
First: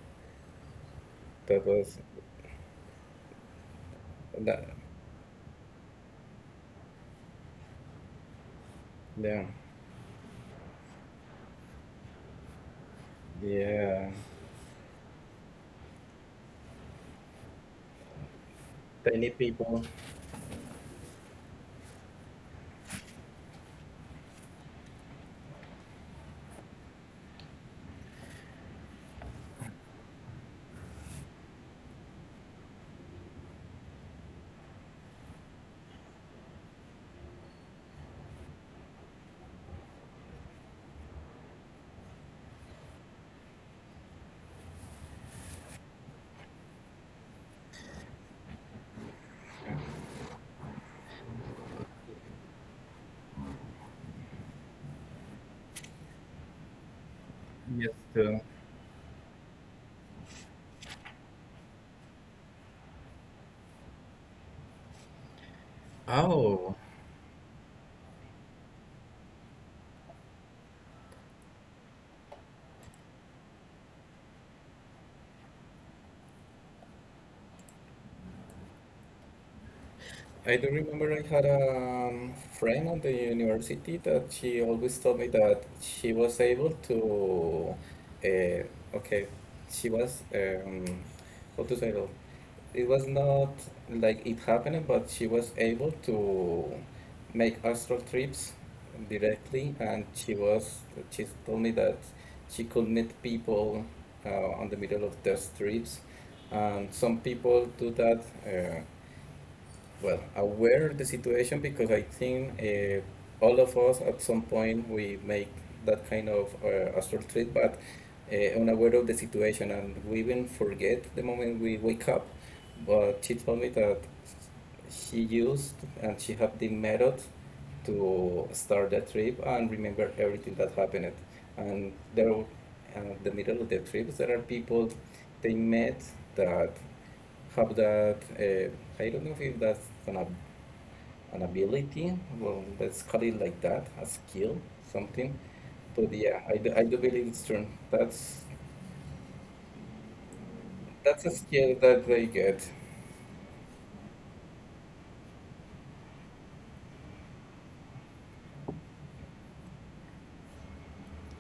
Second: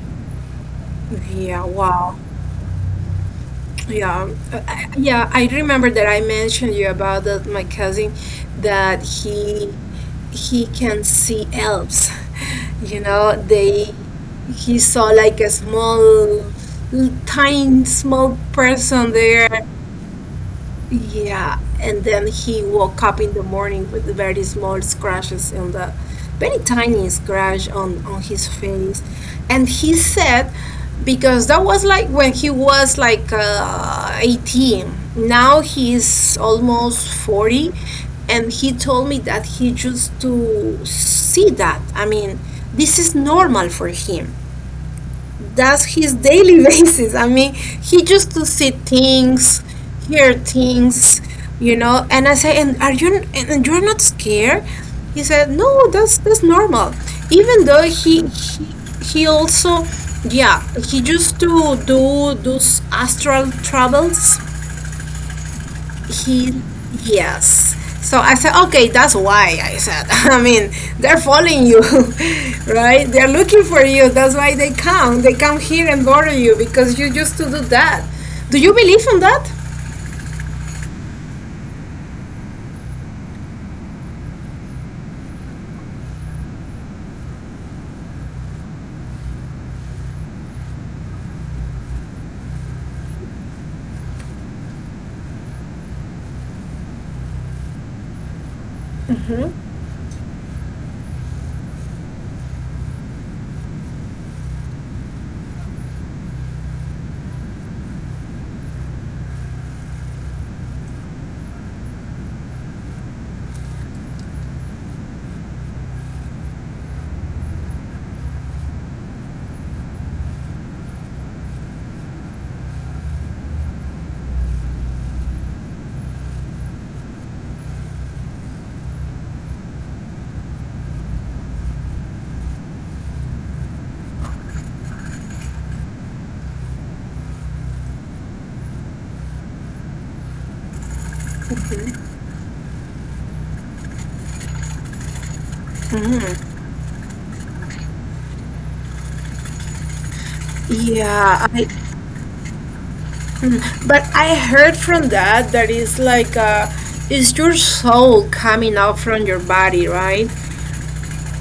S1: Yeah,
S2: That was
S1: wow. Yeah.
S2: that.
S1: Yeah, I remember that I mentioned you about that my cousin that
S2: Yeah,
S1: he can see elves. You know, they
S2: yeah.
S1: he saw like a tiny small person
S2: Tiny
S1: there.
S2: people.
S1: Yeah, and then he woke up in the morning with very small scratches on the very tiny scratch on his face. And he said, because that was like when he was like 18. Now he's almost 40. And he told me that he used to see that. I mean, this is normal for him, that's his daily basis. I mean, he used to see things, hear things, you know. And I say, and are you and you're not scared? He said, no, that's normal. Even though
S2: Yes, too.
S1: he also, yeah, he used to do those astral travels he,
S2: Oh,
S1: yes. So I said, okay, that's why I said. I mean, they're following you, right? They're looking for you. That's why they come. They come here and bother you because you used to do that. Do you believe in that?
S2: I do remember I had a friend at the university that she always told me that she was able to, okay, she was, how to say it, it was not like it happened, but she was able to make astral trips directly, and she told me that she could meet people on the middle of the streets, and some people do that. Well aware of the situation, because I think all of us at some point we make that kind of astral trip, but unaware of the situation, and we even forget the moment we wake up. But she told me that she used, and she had the method to start the trip and remember everything that happened. And there, the middle of the trips, there are people they met that have that, I don't know if that's an ability, well, let's call it like that, a skill, something, but yeah,
S1: Hmm.
S2: I do believe it's true. That's a
S1: Yeah, I,
S2: skill that they get.
S1: but I heard from that that is like it's your soul coming out from your body, right?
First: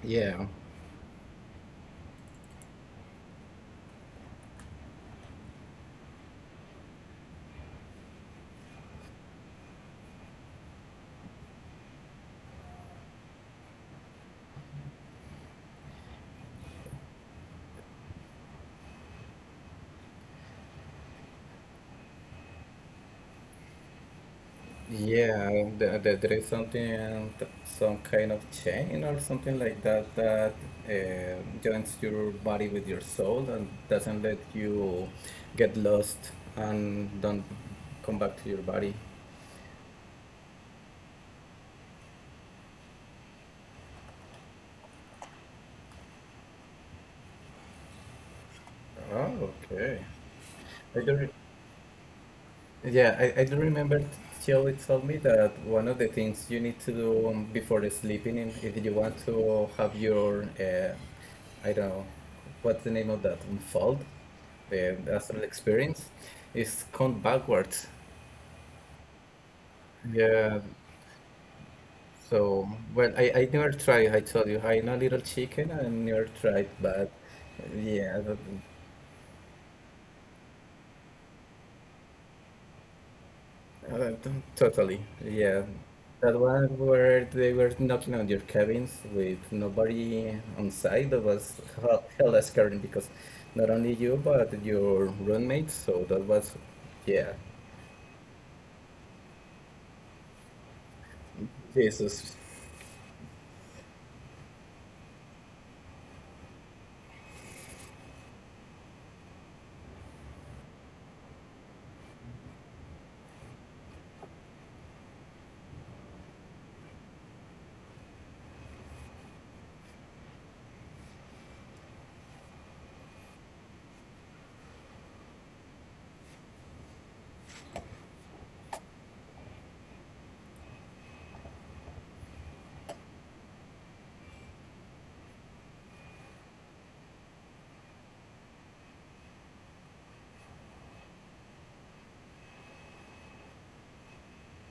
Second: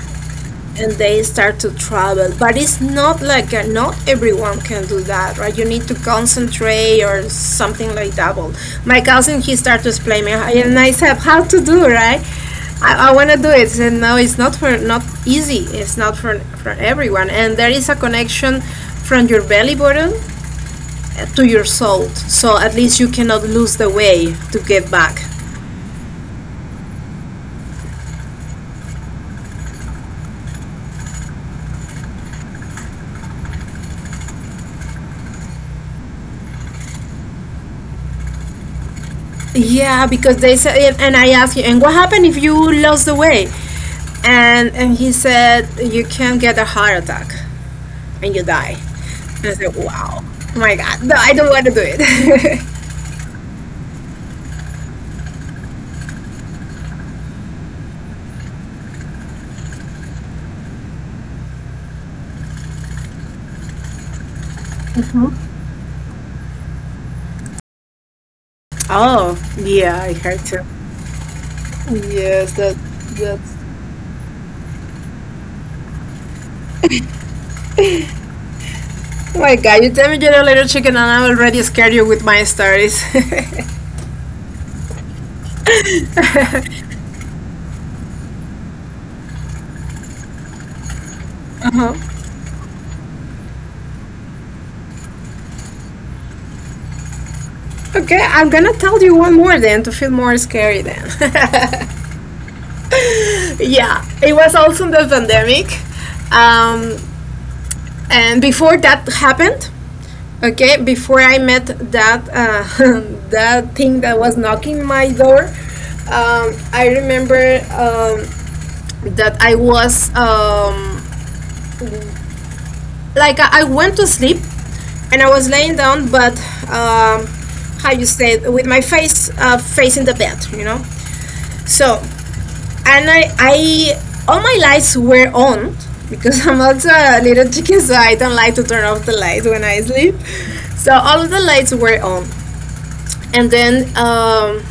S2: Yeah,
S1: And they start to travel, but it's not like not everyone can do that, right? You need to concentrate or something like that. Well, my cousin he started to explain me and I said how to do, right? I want to do it. He said no, it's not for not easy, it's not for everyone, and there is a connection from your belly button to your soul, so at least you cannot lose the way to get back.
S2: yeah, there is something, some kind of chain or something like that that joins your body with your soul, and doesn't let you get lost and don't come back to your body.
S1: Yeah, because they said, and I asked him, and what happened if you lost the weight? And he said you can get a heart attack and you die. And
S2: Oh,
S1: I said,
S2: okay.
S1: wow, oh my
S2: I
S1: God, no,
S2: do re-
S1: I don't want to do it.
S2: yeah, I do remember Shelly told me that one of the things you need to do, before sleeping, if you want to have your, I don't know, what's the name of that, unfold, the astral experience, is count backwards.
S1: Oh, yeah, I heard too.
S2: Yeah,
S1: Yes,
S2: so,
S1: that
S2: well, I
S1: that's.
S2: never tried, I told you, I know Little Chicken, I never tried, but yeah.
S1: Oh my God, you tell me you're a little chicken, and I already scared you with my stories.
S2: Uh, t- Totally, yeah. That one where they were knocking on your cabins with nobody on site, that was hell,
S1: Uh-huh.
S2: hella scary, because not only you but your roommates. So that was, yeah.
S1: Okay, I'm gonna tell you one more then to feel more scary then.
S2: Jesus.
S1: Yeah, it was also the pandemic. Um, and before that happened, okay, before I met that that thing that was knocking my door, I remember um, that I was like I went to sleep and I was laying down, but um, how you say it, with my face facing the bed, you know. So and I all my lights were on because I'm also a little chicken, so I don't like to turn off the lights when I sleep. So all of the lights were on, and then um,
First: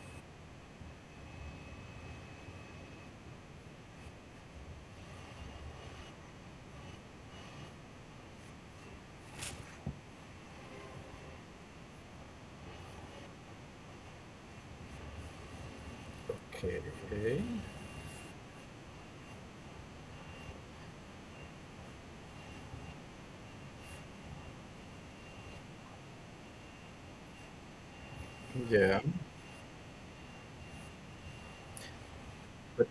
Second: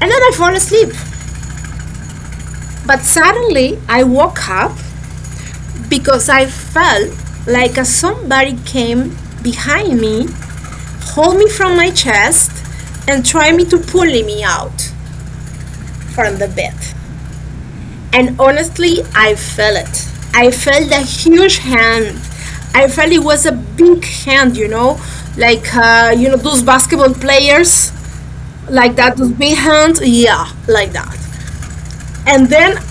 S1: and then I fall asleep. But suddenly I woke up because I felt like a somebody came behind me, hold me from my chest, and try me to pull me out from the bed.
S2: Okay.
S1: And honestly, I felt it. I felt a huge hand. I felt it was a big hand, you know, like you know those basketball players, like
S2: Yeah.
S1: that, those big hands. Yeah, like that. And then
S2: But,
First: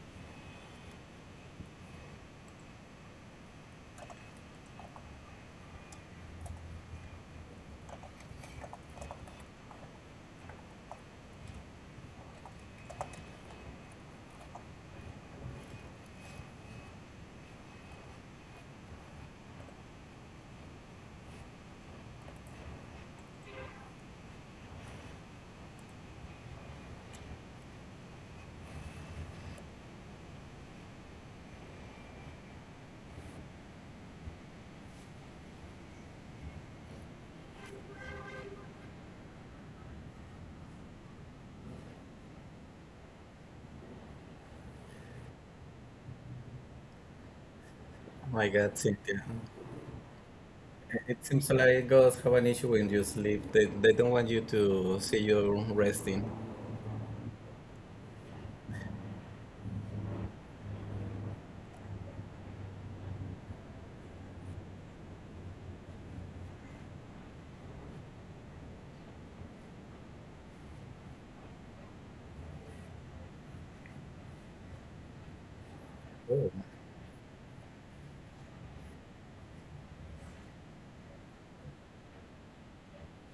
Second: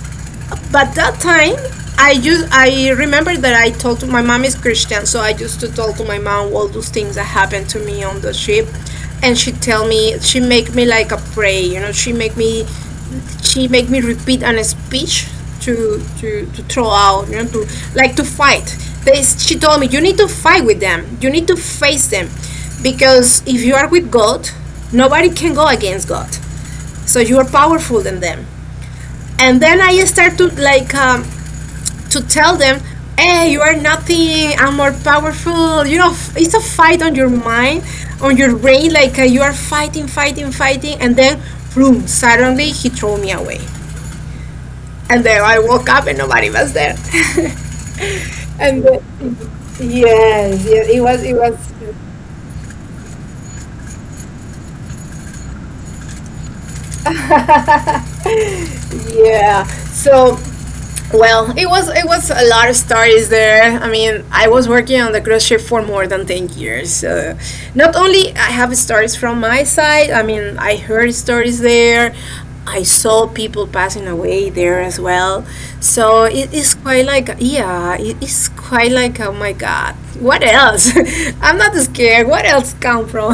S1: but that time, I used I remember that I told to, my mom is Christian, so I used to tell to my mom all those things that happened to me on the ship, and she tell me she make me like a pray, you know, she make me repeat a speech to throw out, you know, to like to fight. They, she told me you need to fight with them, you need to face them, because if you are with God, nobody can go against God. So you are powerful than them. And then I start to like to tell them, hey, you are nothing, I'm more powerful. You know, it's a fight on your mind, on your brain, like you are fighting, fighting, fighting, and then, boom, suddenly he threw me away. And then I woke up and nobody was there.
S2: oh my God,
S1: And then,
S2: Cynthia,
S1: yes, yes, it
S2: it
S1: was, it
S2: seems
S1: was.
S2: like ghosts have an issue when you sleep. They don't want you to see you resting.
S1: Yeah. So well, it was a lot of stories there. I mean, I was working on the cruise ship for more than 10 years. Not only I have stories from my side. I mean, I heard stories there. I saw people passing away there as well. So
S2: Oh.
S1: it is quite like yeah, it is quite like oh my God, what else? I'm not scared. What else come from?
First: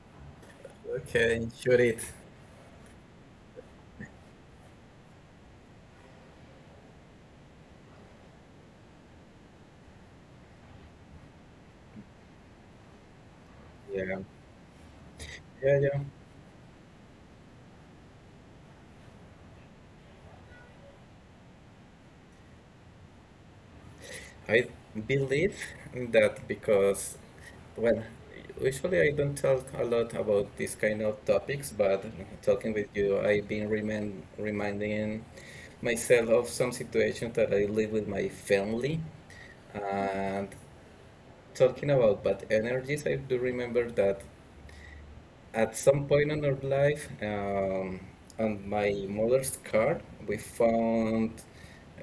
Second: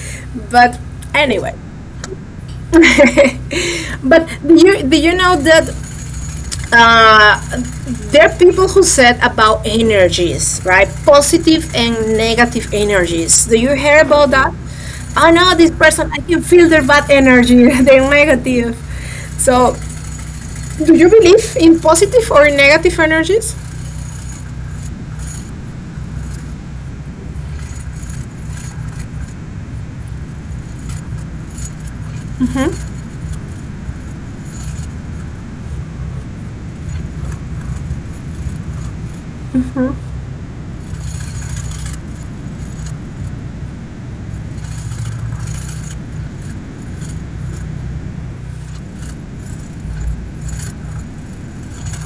S1: But
S2: Okay,
S1: anyway,
S2: shoot it.
S1: but do you know that uh, there are people who said about energies, right? Positive and negative energies. Do you hear
S2: Yeah,
S1: about that? Oh no, this
S2: yeah, yeah.
S1: person, I can feel their bad energy, they're negative. So, do you believe in positive or negative energies?
S2: I believe that because, well, usually I don't talk a lot about these kind of topics, but
S1: Mm-hmm.
S2: talking with you, I've been reminding myself of some situations that I live with my family. And talking about bad energies, I do remember that at some point in our life, on my mother's car, we found,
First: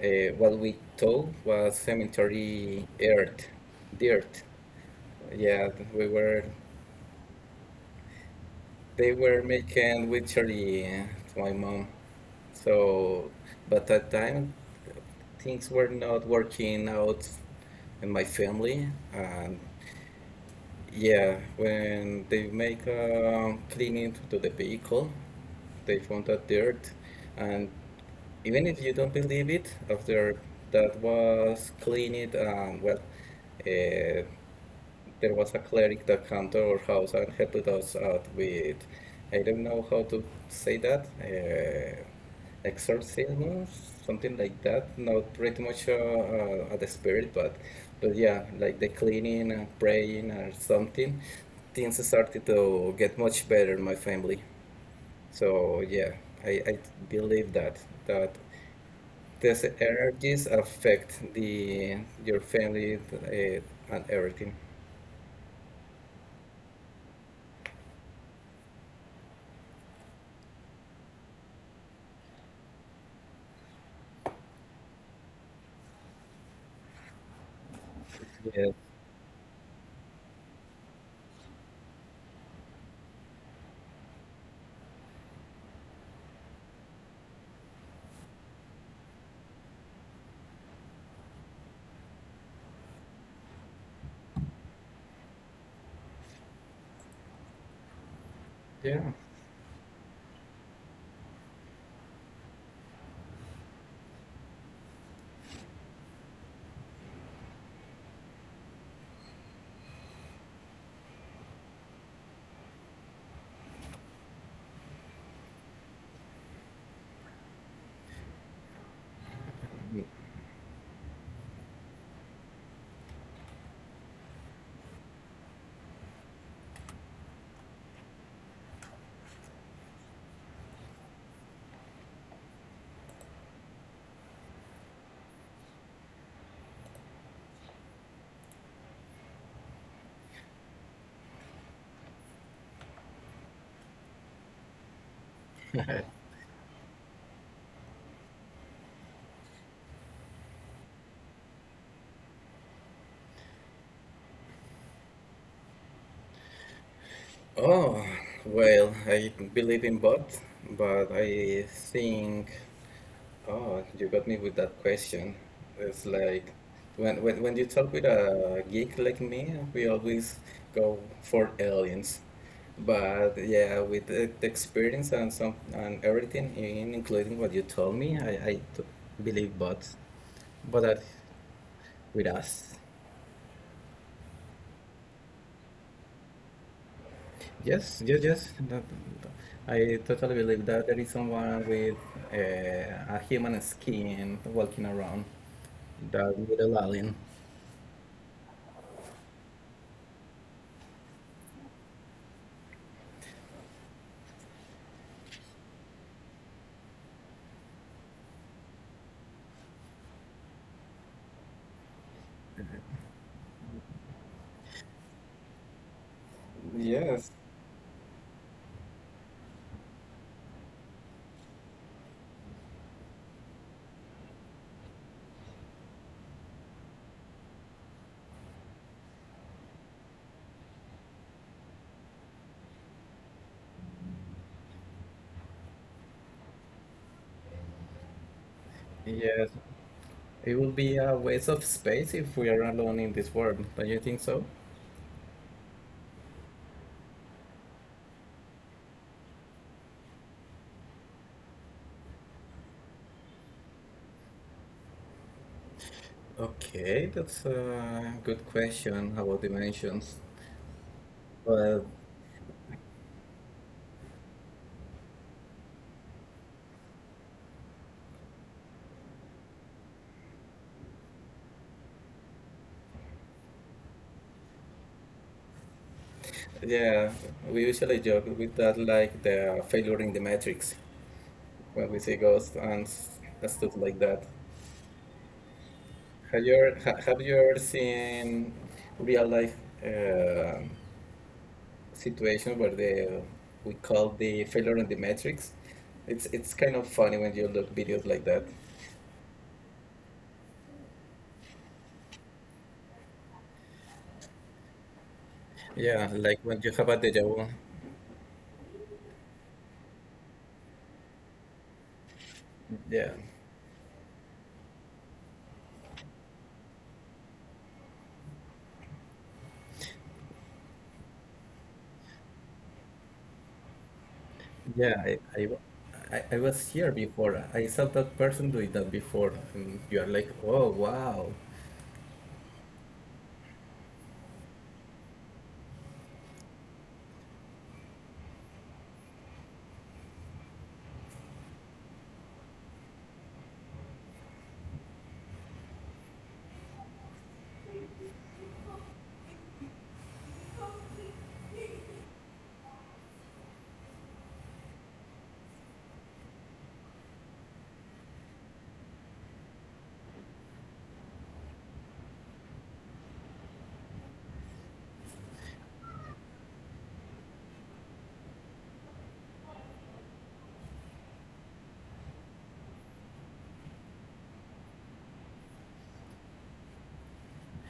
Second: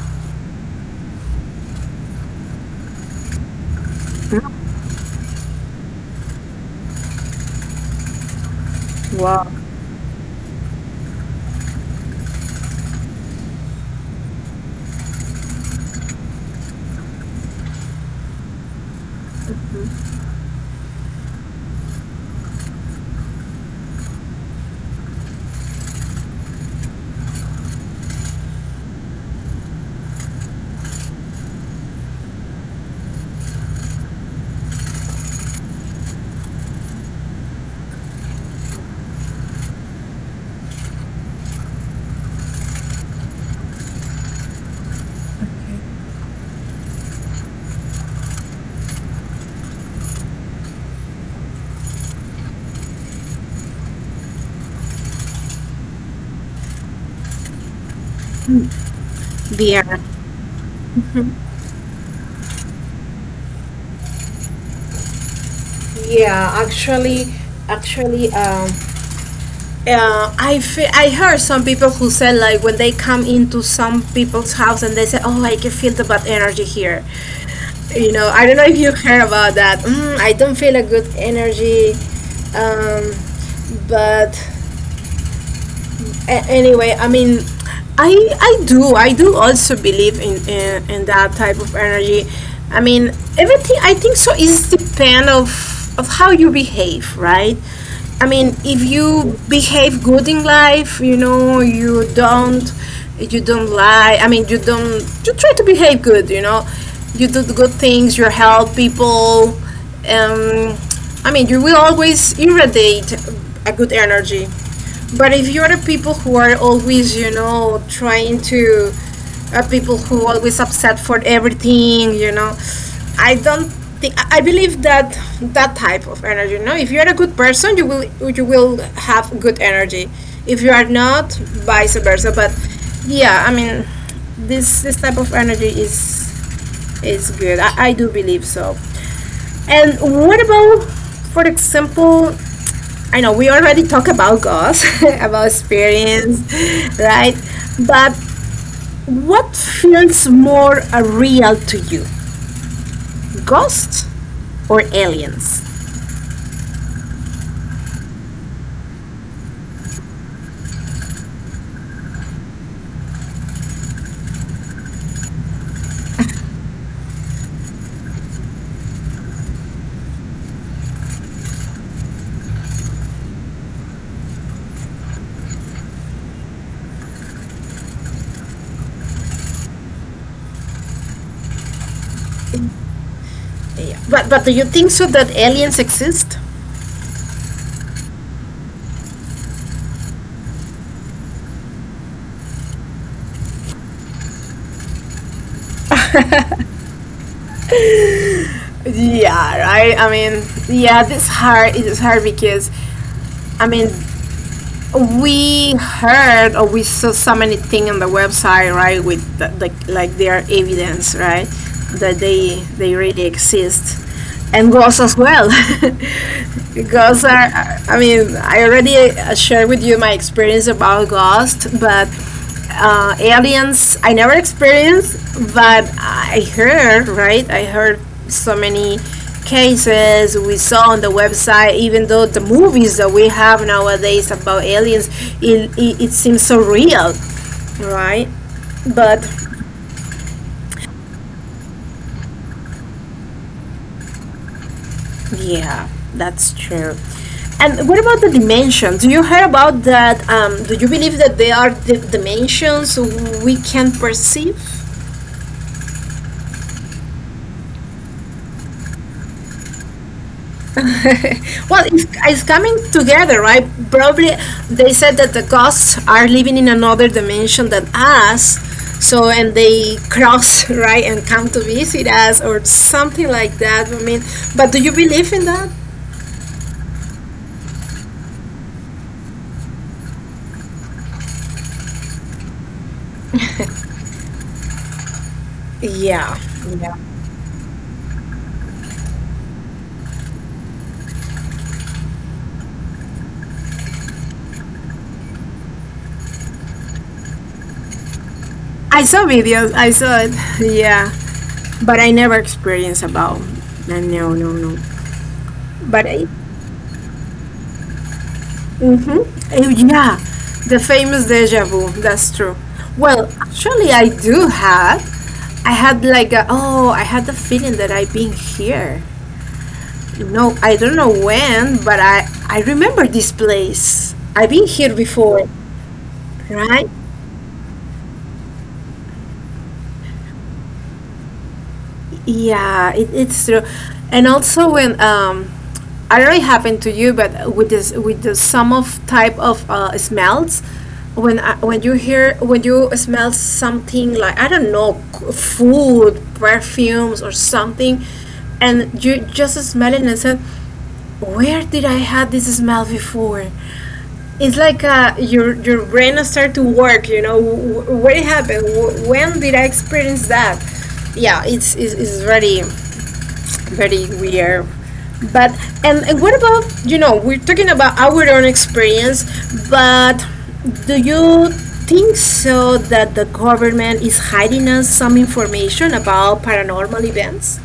S2: what we thought was cemetery earth, dirt. Yeah, they were making witchery to my mom. So, but that time, things were not working out in my family, and yeah, when they make, cleaning to the vehicle, they found that dirt, and even if you don't believe it, after that was cleaned and, well, uh, there was a cleric that came to our house and helped us out with, I don't know how to say that, exorcism, something like that, not pretty much, at the spirit, but yeah, like the cleaning and praying or something, things started to get much better in my family. So yeah, I believe that that these
S1: Yeah.
S2: energies affect the your family, and everything.
S1: Yeah, actually, actually, I heard some people who said like when they come into some people's house and they say, "Oh, I can feel the bad energy here." You know, I don't know
S2: Yeah.
S1: if you heard about that. Mm, I don't feel a good energy. um, but anyway, I mean, I I do also believe in that type of energy. I mean, everything I think so is depend of how you behave, right? I mean, if
S2: Yeah.
S1: you behave good in life, you know, you don't lie. I mean, you don't you try to behave good, you know. You do the good things, you help people. Um, I mean, you will always irradiate a good energy. But if you're the people who are always, you know, trying to, are people who always upset for everything, you know, I don't think I believe that that type of energy. You know, if you're a good person, you will have good energy. If you are not, vice versa. But yeah, I mean, this type of energy is good. I do believe so. And what about, for example, I know we already talk about ghosts, about experience, right? But what feels more real to you, ghosts or aliens?
S2: Oh, well, I believe in both, but I think, oh, you got me with that question. It's like when you talk with a geek like me, we always go for aliens. But yeah, with the experience and some and everything in, including what you told me, I t believe both, but that with us.
S1: Yeah. But do you think so that aliens exist?
S2: Yes, yes, yes. That, I totally believe that there is someone with, a human skin walking around that little alien.
S1: Yeah, right. I mean, yeah, this hard. It is hard because I mean, we heard or we saw so many things on the website, right, with like their evidence, right, that they really exist, and ghosts as well. Ghosts
S2: Yes,
S1: are, I mean, I already shared with you my experience about ghosts, but aliens I never experienced, but I heard, right? I heard so many cases we saw on the website, even though the movies that we have nowadays about aliens, it seems so real, right? But
S2: yes. It will be a waste of space if we are alone in this world. Don't you think so?
S1: yeah, that's true. And what about the dimensions? Do you hear about that? Do you believe that there are the dimensions we can perceive?
S2: Okay, that's a good question about dimensions. But
S1: Well, it's coming together, right? Probably they said that the ghosts are living in another dimension than us. So, and they cross, right, and come to visit us or something like that. I mean, but do you believe in that?
S2: yeah, we usually joke with that like the failure in the matrix when we see ghosts and stuff like that.
S1: Yeah.
S2: Have you ever seen real life, uh, situation where the we call the failure in the matrix? It's kind of funny when you look videos like that.
S1: I saw videos, I saw it, yeah. But I never experienced about, no, no, no. No.
S2: Yeah,
S1: But,
S2: like
S1: I,
S2: when you have a deja vu.
S1: mm-hmm. Oh, yeah, the famous deja vu, that's true.
S2: Yeah,
S1: Well, actually, I do have. I had like a, oh, I had the feeling that I've been here. No, I don't know when, but I remember this place. I've been
S2: yeah.
S1: here
S2: I, I, wa-
S1: before,
S2: I I was here
S1: right?
S2: before. I saw that person doing that before, and you are like, oh wow.
S1: Yeah, it, it's true. And also when I don't know it happened to you, but with this with the some of type of smells, when I, when you hear when you smell something like I don't know food, perfumes or something, and you just smell it and said where did I have this smell before? It's like your brain starts to work. You know, what happened? When did I experience that? Yeah, it's very very weird. But and what about, we're talking about our own experience, but do you think so that the government is hiding us some information about paranormal events?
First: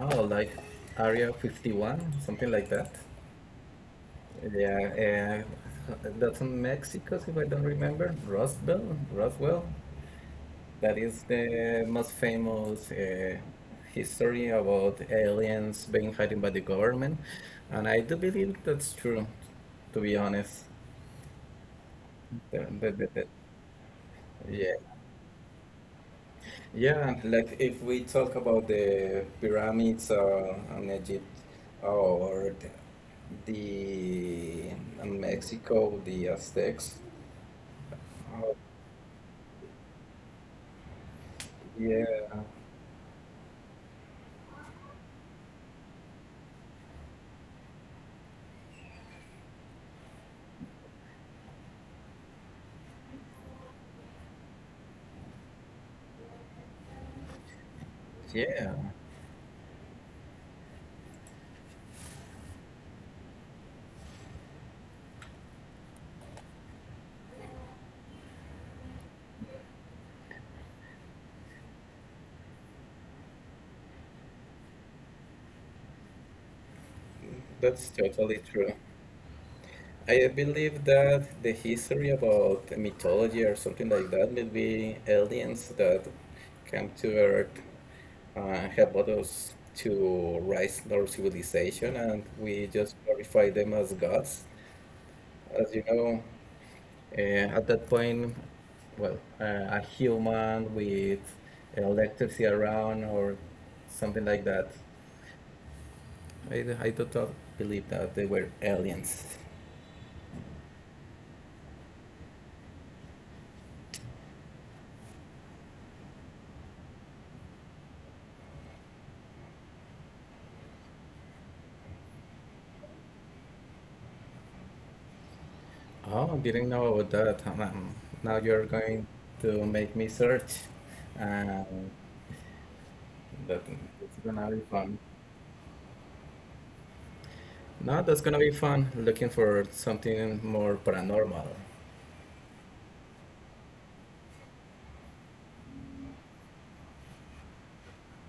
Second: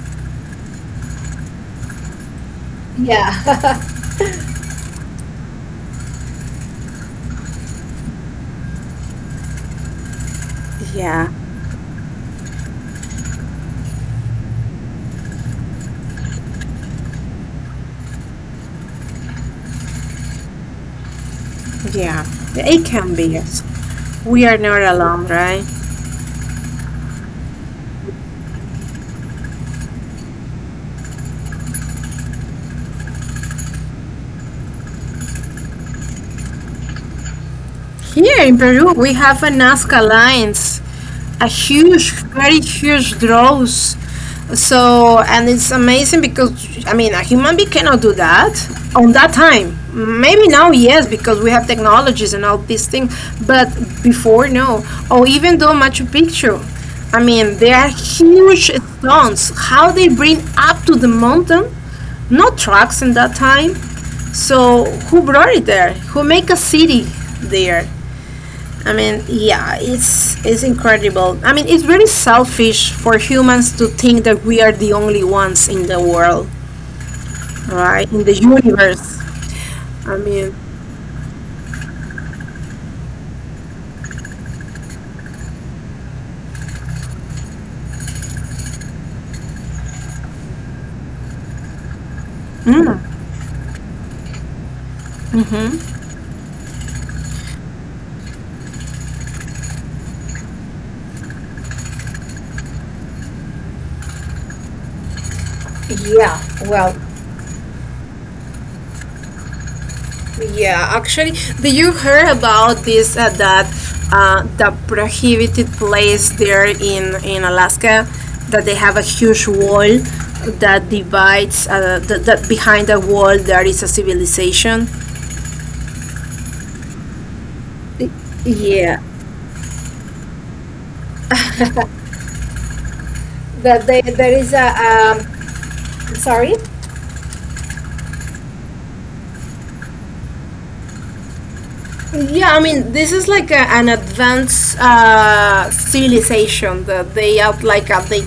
S2: Oh, like Area 51, something like that.
S1: Yeah.
S2: Yeah, that's in Mexico, if I don't remember. Roswell, Roswell. That is
S1: Yeah,
S2: the most famous history about aliens being hidden by the government, and I do believe that's true. To be honest,
S1: yeah,
S2: The- the-
S1: it
S2: the-
S1: can
S2: the-
S1: be. Yes. We are
S2: yeah,
S1: not alone, right?
S2: yeah. And like if we talk about the pyramids, in Egypt, or the in Mexico, the Aztecs.
S1: Here
S2: Oh,
S1: in Peru, we have a Nazca lines, a huge,
S2: yeah.
S1: very huge draws. So, and it's amazing because, I mean, a human being cannot do that on that time. Maybe now, yes, because we have technologies and all these things, but before, no. Or even though Machu Picchu, I mean, they are huge
S2: Yeah,
S1: stones. How they bring up to the mountain, no trucks in that time. So who brought it there? Who make a city there? I mean, yeah, it's incredible. I mean, it's very selfish for humans to think that we are the only ones in the world,
S2: that's
S1: right? In the
S2: totally true.
S1: universe. I
S2: I
S1: mean,
S2: believe that the history about mythology or something like that will be aliens that came to Earth, help us to rise our civilization, and we just
S1: mm,
S2: glorify them as gods. As you
S1: mm-hmm.
S2: know, at that point, well, a human with electricity around or something like that.
S1: Yeah,
S2: I
S1: well,
S2: don't believe that they were aliens.
S1: yeah, actually, do you heard about this that the prohibited place there in Alaska that they have a huge wall that divides that behind the wall there is a civilization.
S2: Oh, didn't know about that. Now you're going
S1: Yeah,
S2: to make me search, and that
S1: that they,
S2: it's
S1: there
S2: gonna
S1: is
S2: be
S1: a
S2: fun.
S1: sorry.
S2: No, that's gonna be fun. Looking for something more paranormal.
S1: Yeah, I mean, this is like a, an advanced civilization that they out like they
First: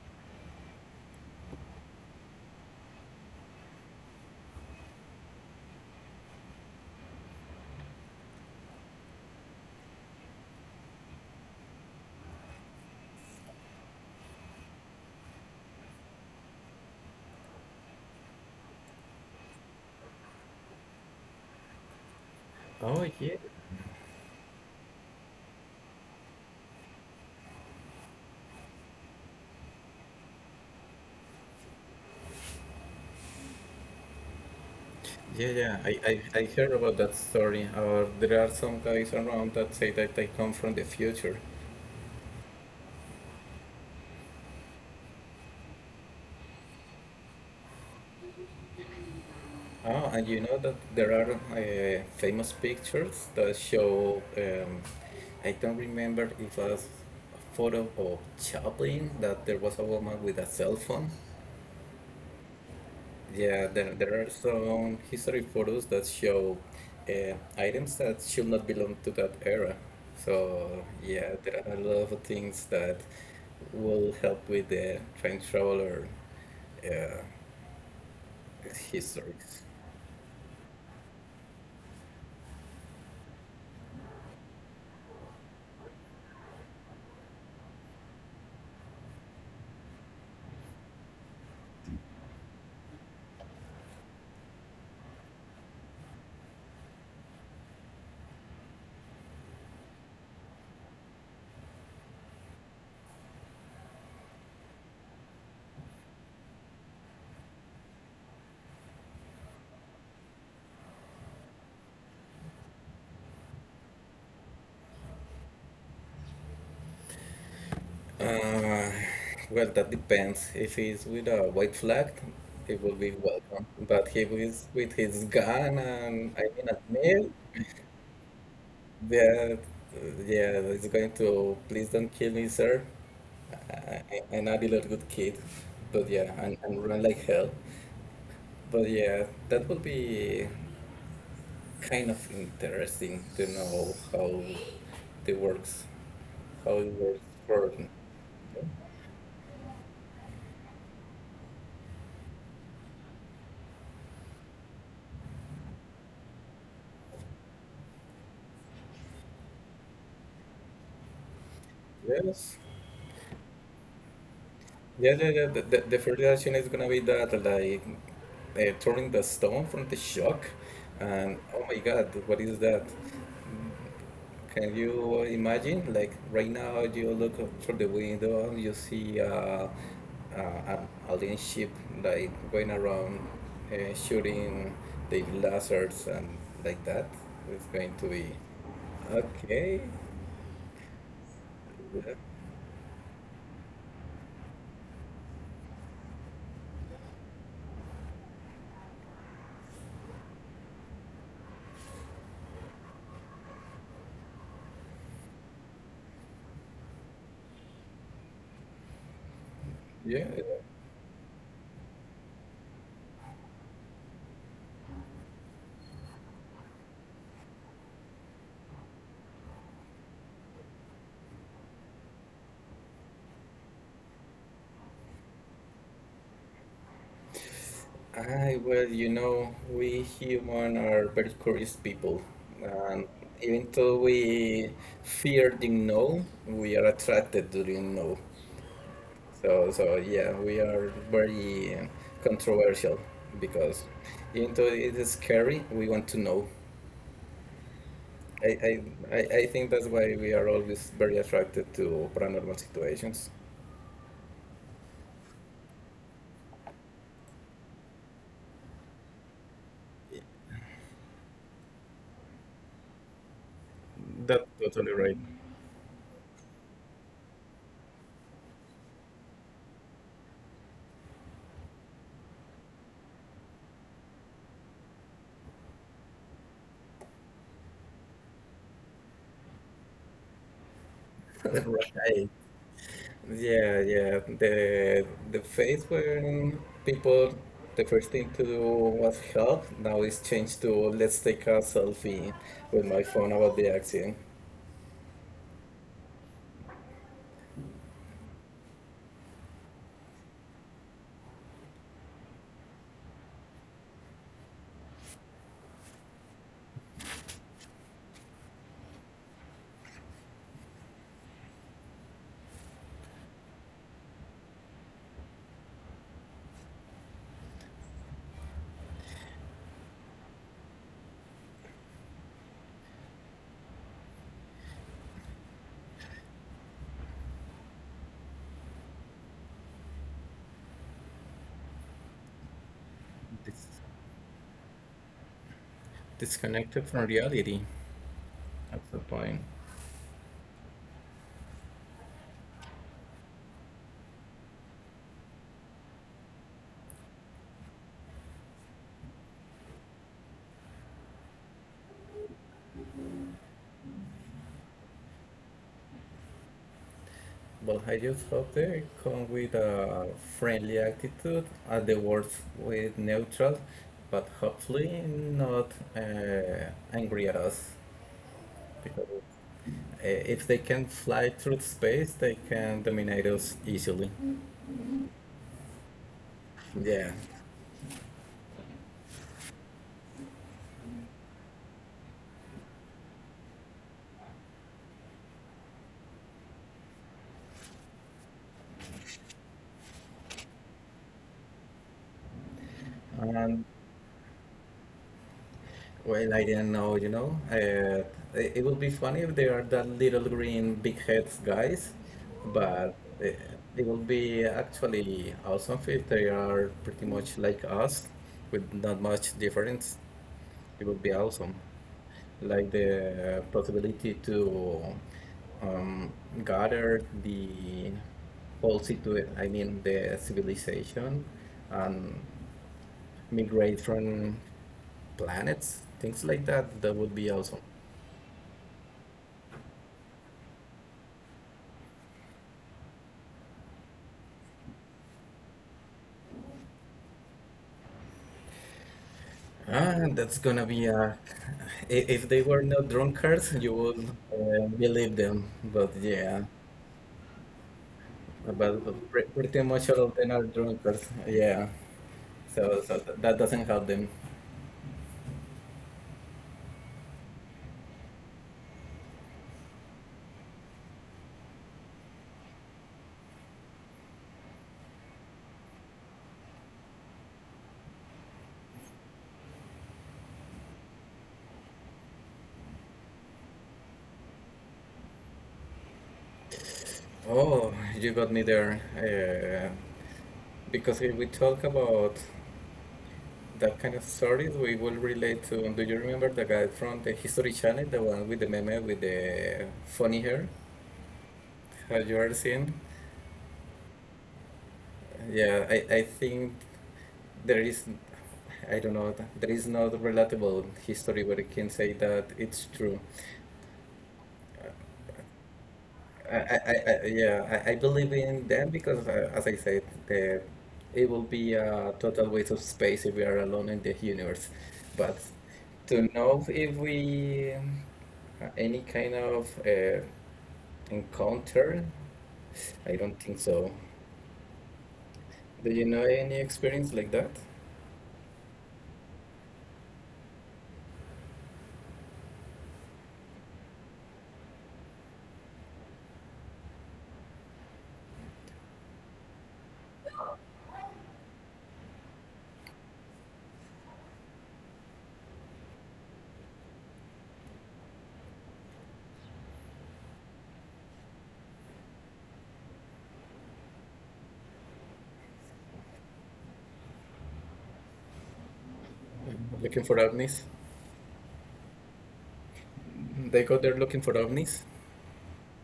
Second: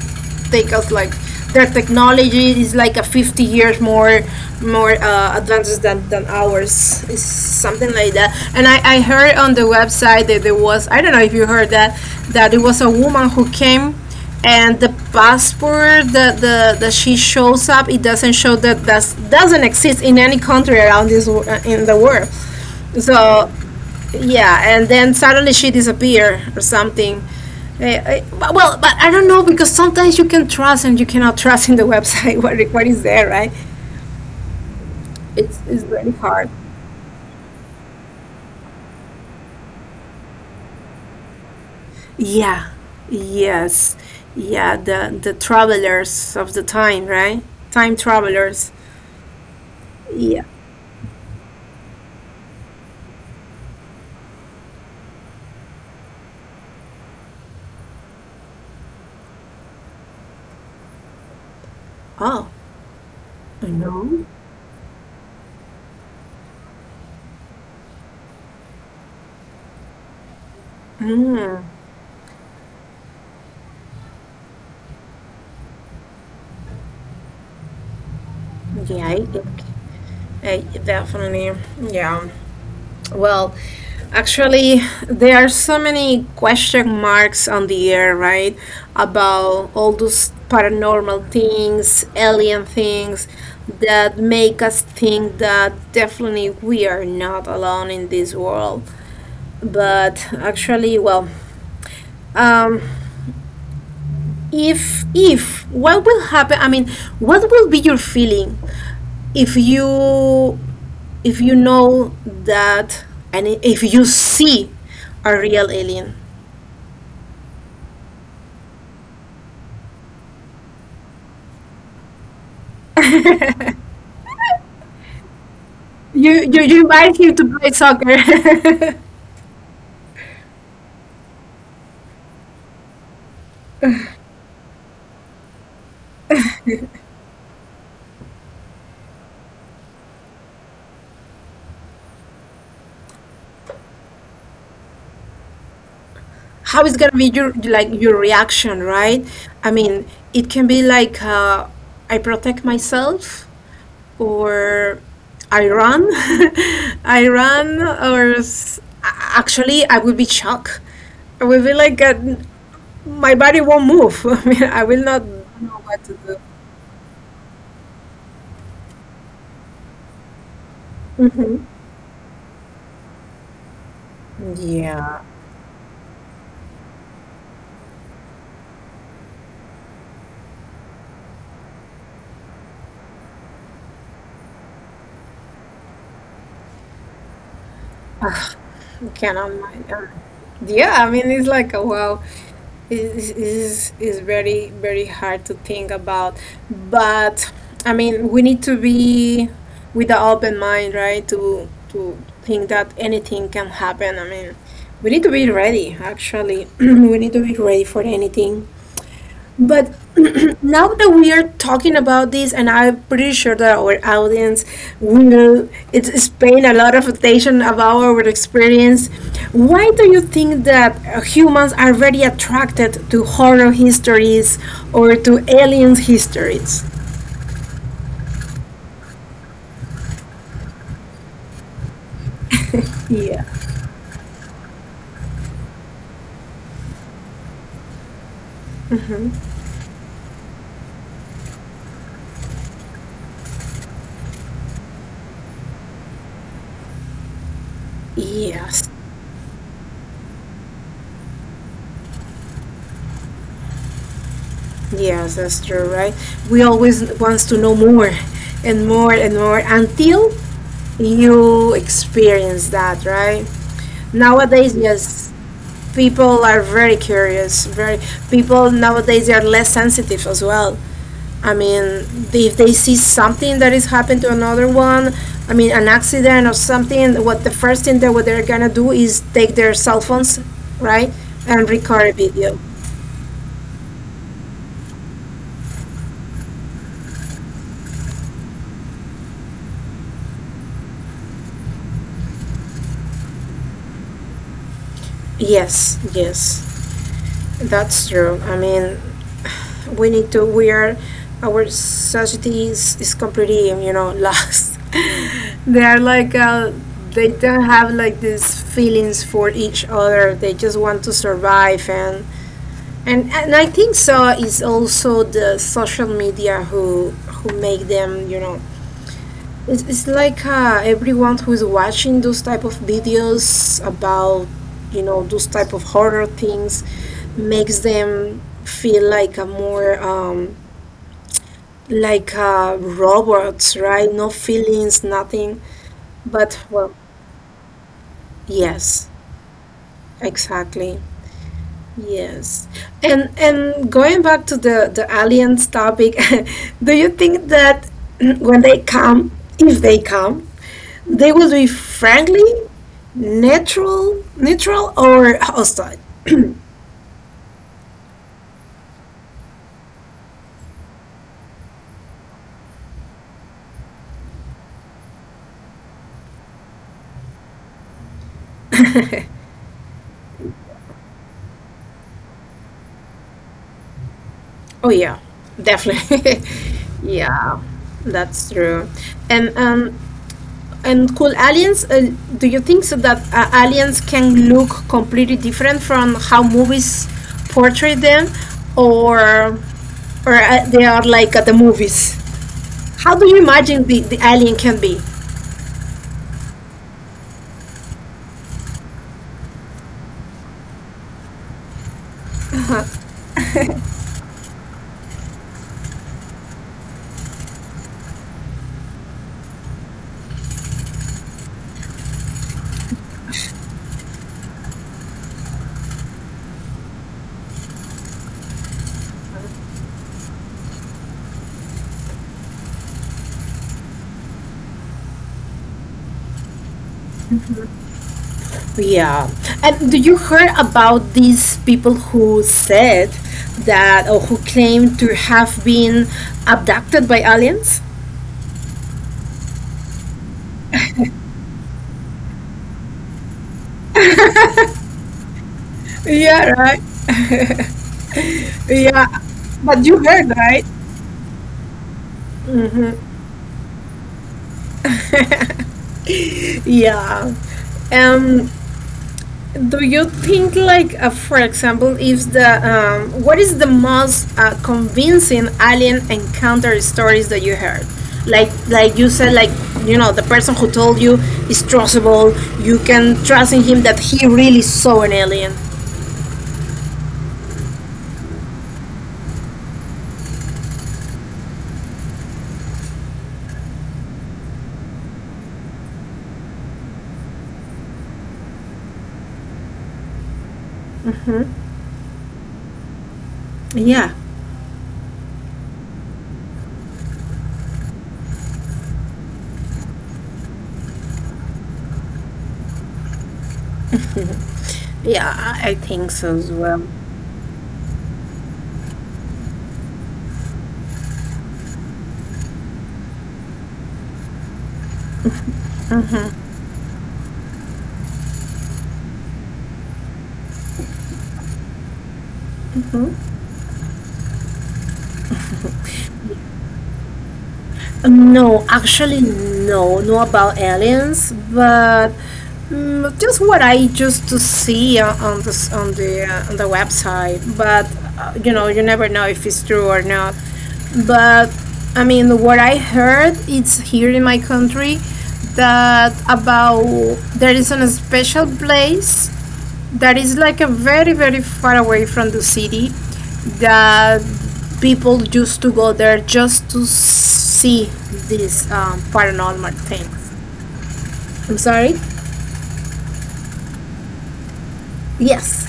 S1: take us like their technology is like a 50 years more advances than ours is something like that. And I heard on the website that there was, I don't know if you heard that, that it was a woman who came, and the passport that the that she shows up, it doesn't show that, that doesn't exist in any country around this wo- in the world.
S2: Oh, yeah,
S1: So yeah, and then suddenly she disappeared or something. Eh, eh, Well, but I don't know, because sometimes you can trust and you cannot trust in the website what is there, right?
S2: yeah,
S1: It's,
S2: yeah.
S1: it's
S2: I,
S1: really
S2: I, I
S1: hard.
S2: heard about that story. There are some guys around that say that they come from the future.
S1: Yeah, yes, yeah, the travelers of the time, right? Time travelers.
S2: Oh, and
S1: Yeah.
S2: you know that there are famous pictures that show, I don't remember if it was a photo of Chaplin, that there was a woman with a cell phone.
S1: Oh, I
S2: Yeah, there,
S1: know.
S2: there are some history photos that show, items that should not belong to that era. So, yeah,
S1: Mm,
S2: there are a lot of things that will help with the time traveler, uh,
S1: yeah,
S2: histories.
S1: definitely. Yeah. Well, actually, there are so many question marks on the air, right? About all those paranormal things, alien things that make us think that definitely we are not alone in this world. But actually, well, um, if what will happen? I mean, what will be your feeling if you, if you know that, and if you see a real alien.
S2: Uh, well, that depends. If he's with a white flag, he will be welcome. But if he's with his gun
S1: You
S2: and, I
S1: you
S2: mean,
S1: you
S2: a
S1: invite him
S2: nail,
S1: to play soccer.
S2: that, yeah, it's going to, please don't kill me, sir. I'm not a little good kid, but yeah, and run like hell. But yeah, that would be kind of interesting to know it works, how
S1: How is
S2: it
S1: gonna be
S2: works
S1: your
S2: for.
S1: like your reaction, right? I mean, it can be like, I protect myself, or I run. I run or s-, actually I will be shocked. I will be like,
S2: Yes.
S1: my body won't move. I mean, I will
S2: Yeah,
S1: not
S2: yeah, yeah. The,
S1: know
S2: the,
S1: what
S2: the
S1: to
S2: first
S1: do.
S2: reaction is gonna be that, like, turning the stone from the shock, and,
S1: Mhm.
S2: oh my God, what is that? Can
S1: Yeah.
S2: you imagine? Like right now, you look up through the window and you see, an alien ship like going around, shooting the lasers and like that. It's going to be
S1: Ah, I cannot
S2: okay.
S1: mind. Yeah, I mean, it's like a
S2: Yeah,
S1: wow. Is very very hard to think about, but I mean, we need to be with an open mind, right? To think that anything can happen. I mean, we need to be ready. Actually, we need to be ready for anything. But
S2: yeah.
S1: now that we are talking about this, and I'm pretty sure that our audience will, it's paying a lot of attention about our experience. Why do you think that humans are very attracted to horror histories or to aliens histories?
S2: I, well, we human are very curious people, and
S1: Yeah.
S2: even though we fear the unknown, we are attracted to the unknown. So, so yeah, we are very, controversial, because even though it is scary, we want to know. I, I,
S1: Yes,
S2: I think that's why we are always very attracted to paranormal situations.
S1: yes, that's true, right? We always wants to know more, and more and more until you experience that, right?
S2: That's
S1: Nowadays,
S2: totally right.
S1: yes, people are very curious. Very people nowadays they are less sensitive as well. I mean, if they see something that is happened to another one, I mean, an accident or something, what the first thing that what they're gonna do is take their cell phones, right, and record a
S2: Right.
S1: video.
S2: Yeah, yeah. The phase when people the first thing to do was help. Now it's changed to, let's take a selfie with my phone about the accident.
S1: Yes, yes, that's true. I mean, we need to, we are, our society is completely, you know, lost. They are like, they don't have like these feelings for each other. They just want to survive, and I think so is also the social media who make them, you know, it's like everyone who is watching those type of videos about, you know, those type of horror things makes them feel like a more like
S2: Dis
S1: robots, right? No feelings, nothing. But
S2: disconnected
S1: well,
S2: from reality. That's the
S1: yes,
S2: point.
S1: exactly. Yes. And going back to the aliens topic, do you think that when they come, if they come, they will be friendly, neutral, neutral or hostile?
S2: But I just hope they come with a friendly attitude, at the worst with neutral, but hopefully not, angry at us, because, if they can fly through space, they can dominate us easily.
S1: Oh yeah, definitely.
S2: Yeah.
S1: Yeah, that's true. And um, and cool aliens, do you think so that aliens can look completely different from how movies portray them, or or they are like at the movies? How do you
S2: And
S1: imagine the alien can be?
S2: well, I didn't know, you know. It would be funny if they are that little green big heads guys, but, uh, it will be actually awesome if they are pretty much like us with not much difference. It would be awesome. Like the, possibility to, um, gather the whole situ I mean the civilization, and migrate from planets, things like that, that would be awesome.
S1: Yeah. And do you heard about these people who said that, or who claim to have been abducted by aliens?
S2: Ah, that's gonna be a. i- If they were not drunkards, you would, believe them. But yeah,
S1: Yeah, right.
S2: but
S1: Yeah.
S2: pretty
S1: But
S2: much
S1: you
S2: all of
S1: heard,
S2: them are
S1: right?
S2: drunkards. Yeah, so
S1: Hmm.
S2: so that doesn't help them.
S1: Yeah. Um, do you think, like, for example, if the what is the most convincing alien encounter stories that you heard? Like you said, like, you know, the person who told you is trustable. You can trust in him that he really saw an alien.
S2: Oh, you got me there. Because if we talk about that kind of stories, we will relate to. Do you remember the guy from the History Channel, the one with the meme with the funny hair?
S1: Hmm.
S2: Have you ever seen?
S1: Yeah,
S2: Yeah, I think there is, I don't know, there is not relatable history where you can say that it's true.
S1: yeah, I think so as well.
S2: Yeah, I believe in them because, as I said, the, it will be a total waste of space if we are alone in the universe. But to know if we, any kind of encounter, I don't think so. Do you know any experience like that?
S1: No, actually, no, no about aliens, but mm, just what I used to see on the s- on the website. But you know, you never know if it's true or not. But I mean, what I heard, it's here in my country that about there is a special place that is like a very very far away from the city that people used to go there just to see these paranormal
S2: Looking for
S1: things.
S2: ovnis?
S1: I'm sorry.
S2: They go there looking for ovnis?
S1: Yes.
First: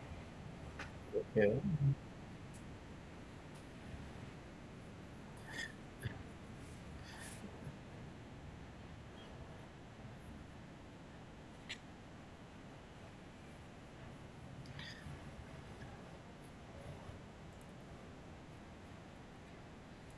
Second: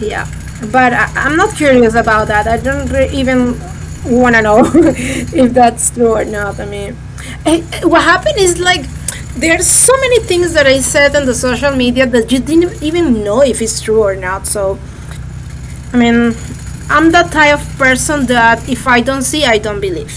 S1: Yeah, but I, I'm
S2: Yeah.
S1: not curious about that. I don't re-, even want to know if that's true or not. I mean, what happened is like, there are so many things that I said on the social media that you didn't even know if it's true or not. So I mean, I'm that type of person that if I don't see, I don't believe.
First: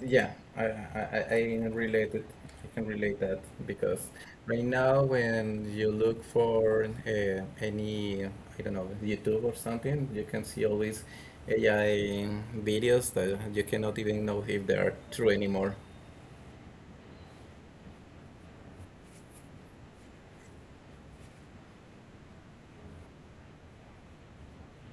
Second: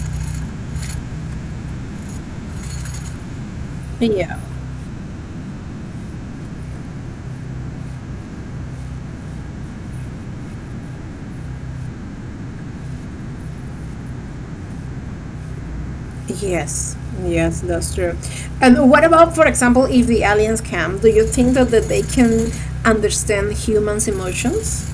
S2: Yeah, I can relate it. I can relate that because
S1: Yeah.
S2: right now when you look for, any, I don't know, YouTube or something, you can see all these AI videos that you cannot even know if they are true anymore.
S1: Yes. Yes, that's true. And what about, for example, if the aliens come? Do you think that, that they can understand humans' emotions?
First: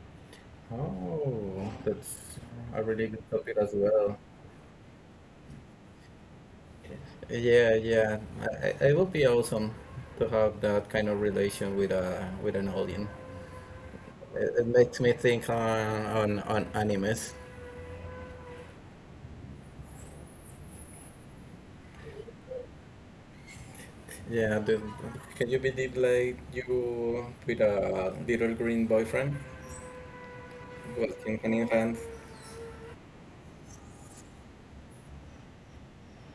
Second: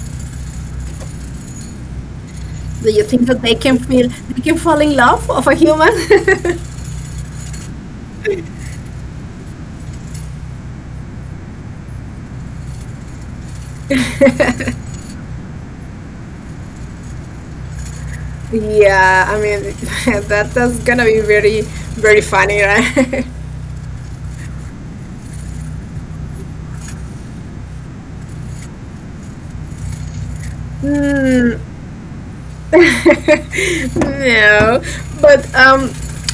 S2: Oh, that's a
S1: Do you
S2: really
S1: think
S2: good
S1: that they
S2: topic as
S1: can feel,
S2: well.
S1: they can fall in love of a human?
S2: Yeah, yeah. It would be awesome to have that kind of relation with an alien. It makes me think on on animes.
S1: Yeah, I mean, that that's gonna be very very funny, right?
S2: Yeah, can you believe, like you with a little green boyfriend walking
S1: Hmm.
S2: hand in hand?
S1: No, but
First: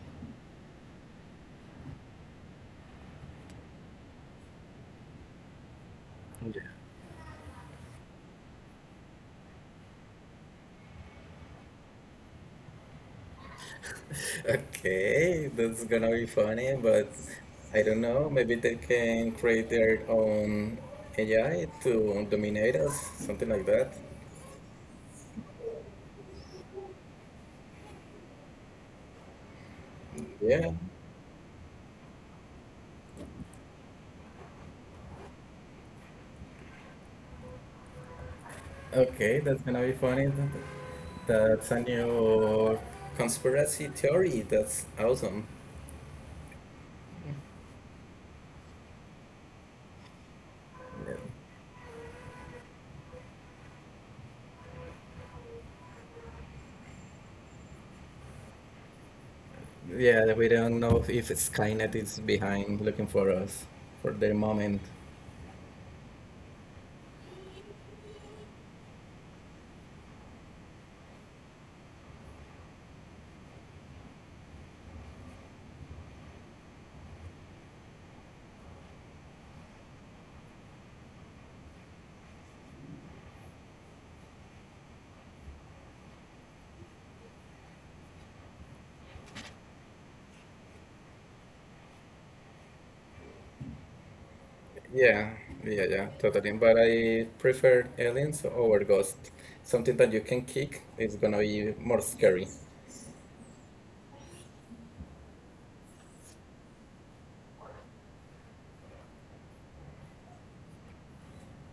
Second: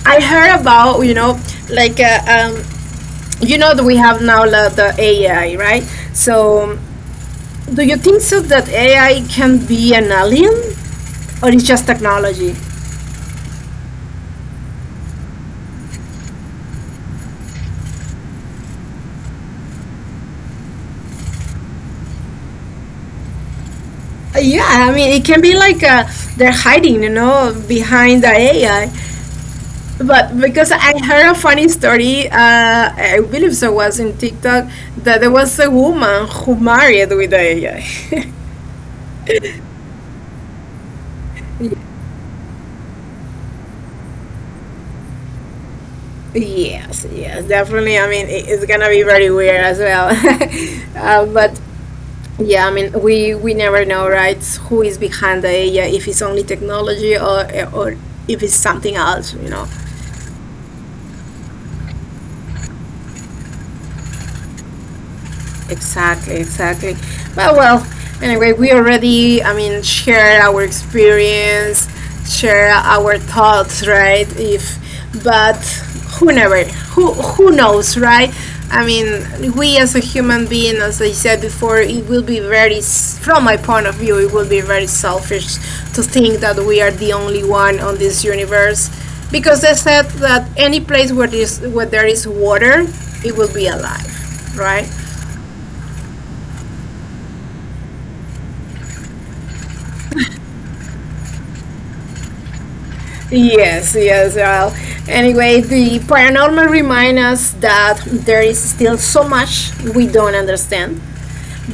S1: I heard about, you know, like, you know that we have now la- the AI, right? So, do you think so that AI can be an alien or it's just technology?
S2: Okay, that's gonna be funny, but I don't know. Maybe they can create their own AI to dominate us, something like that.
S1: Yeah, I mean it can be like, they're hiding, you know, behind the AI. But because
S2: Yeah.
S1: I heard a funny story, I believe so was in TikTok that there was a woman who married with the AI.
S2: Okay, that's gonna be funny. That's a new conspiracy theory. That's awesome.
S1: Yes, yes, definitely. I mean, it- it's gonna be very weird as well.
S2: Yeah.
S1: But yeah, I mean, we never know, right? Who is behind the AI? If it's only technology, or if it's something else, you know.
S2: Yeah, we don't know if Skynet is behind looking for us for their moment.
S1: Exactly, exactly. But well, anyway, we already, I mean, share our experience, share our thoughts, right? If, but who never, who knows, right? I mean, we as a human being, as I said before, it will be very, s- from my point of view, it will be very selfish to think that we are the only one on this universe, because they said that any place where this, where there is water, it will be alive, right?
S2: Yeah, yeah, yeah, totally. But I prefer aliens over ghosts. Something that you can kick is gonna be more scary.
S1: Yes, yes. Well, anyway, the paranormal reminds us that there is still so much we don't understand.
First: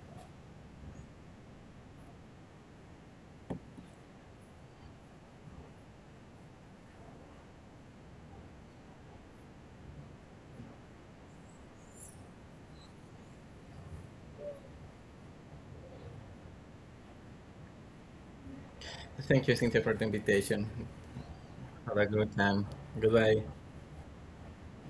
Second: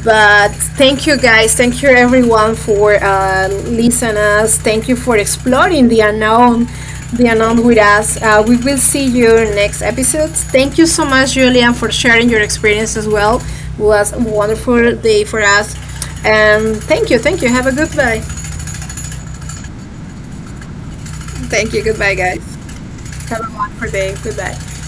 S1: But thank you guys, thank you everyone for listening us. Thank you for exploring the unknown with us. We will see you next episode. Thank you so much, Julian, for sharing your experience as well. It was a wonderful day for us, and thank you, thank you. Have a good day.
S2: Thank you, Cynthia, for the invitation.
S1: Thank you.
S2: Have a
S1: Goodbye,
S2: good
S1: guys.
S2: time. Goodbye.
S1: Have a wonderful day. Goodbye.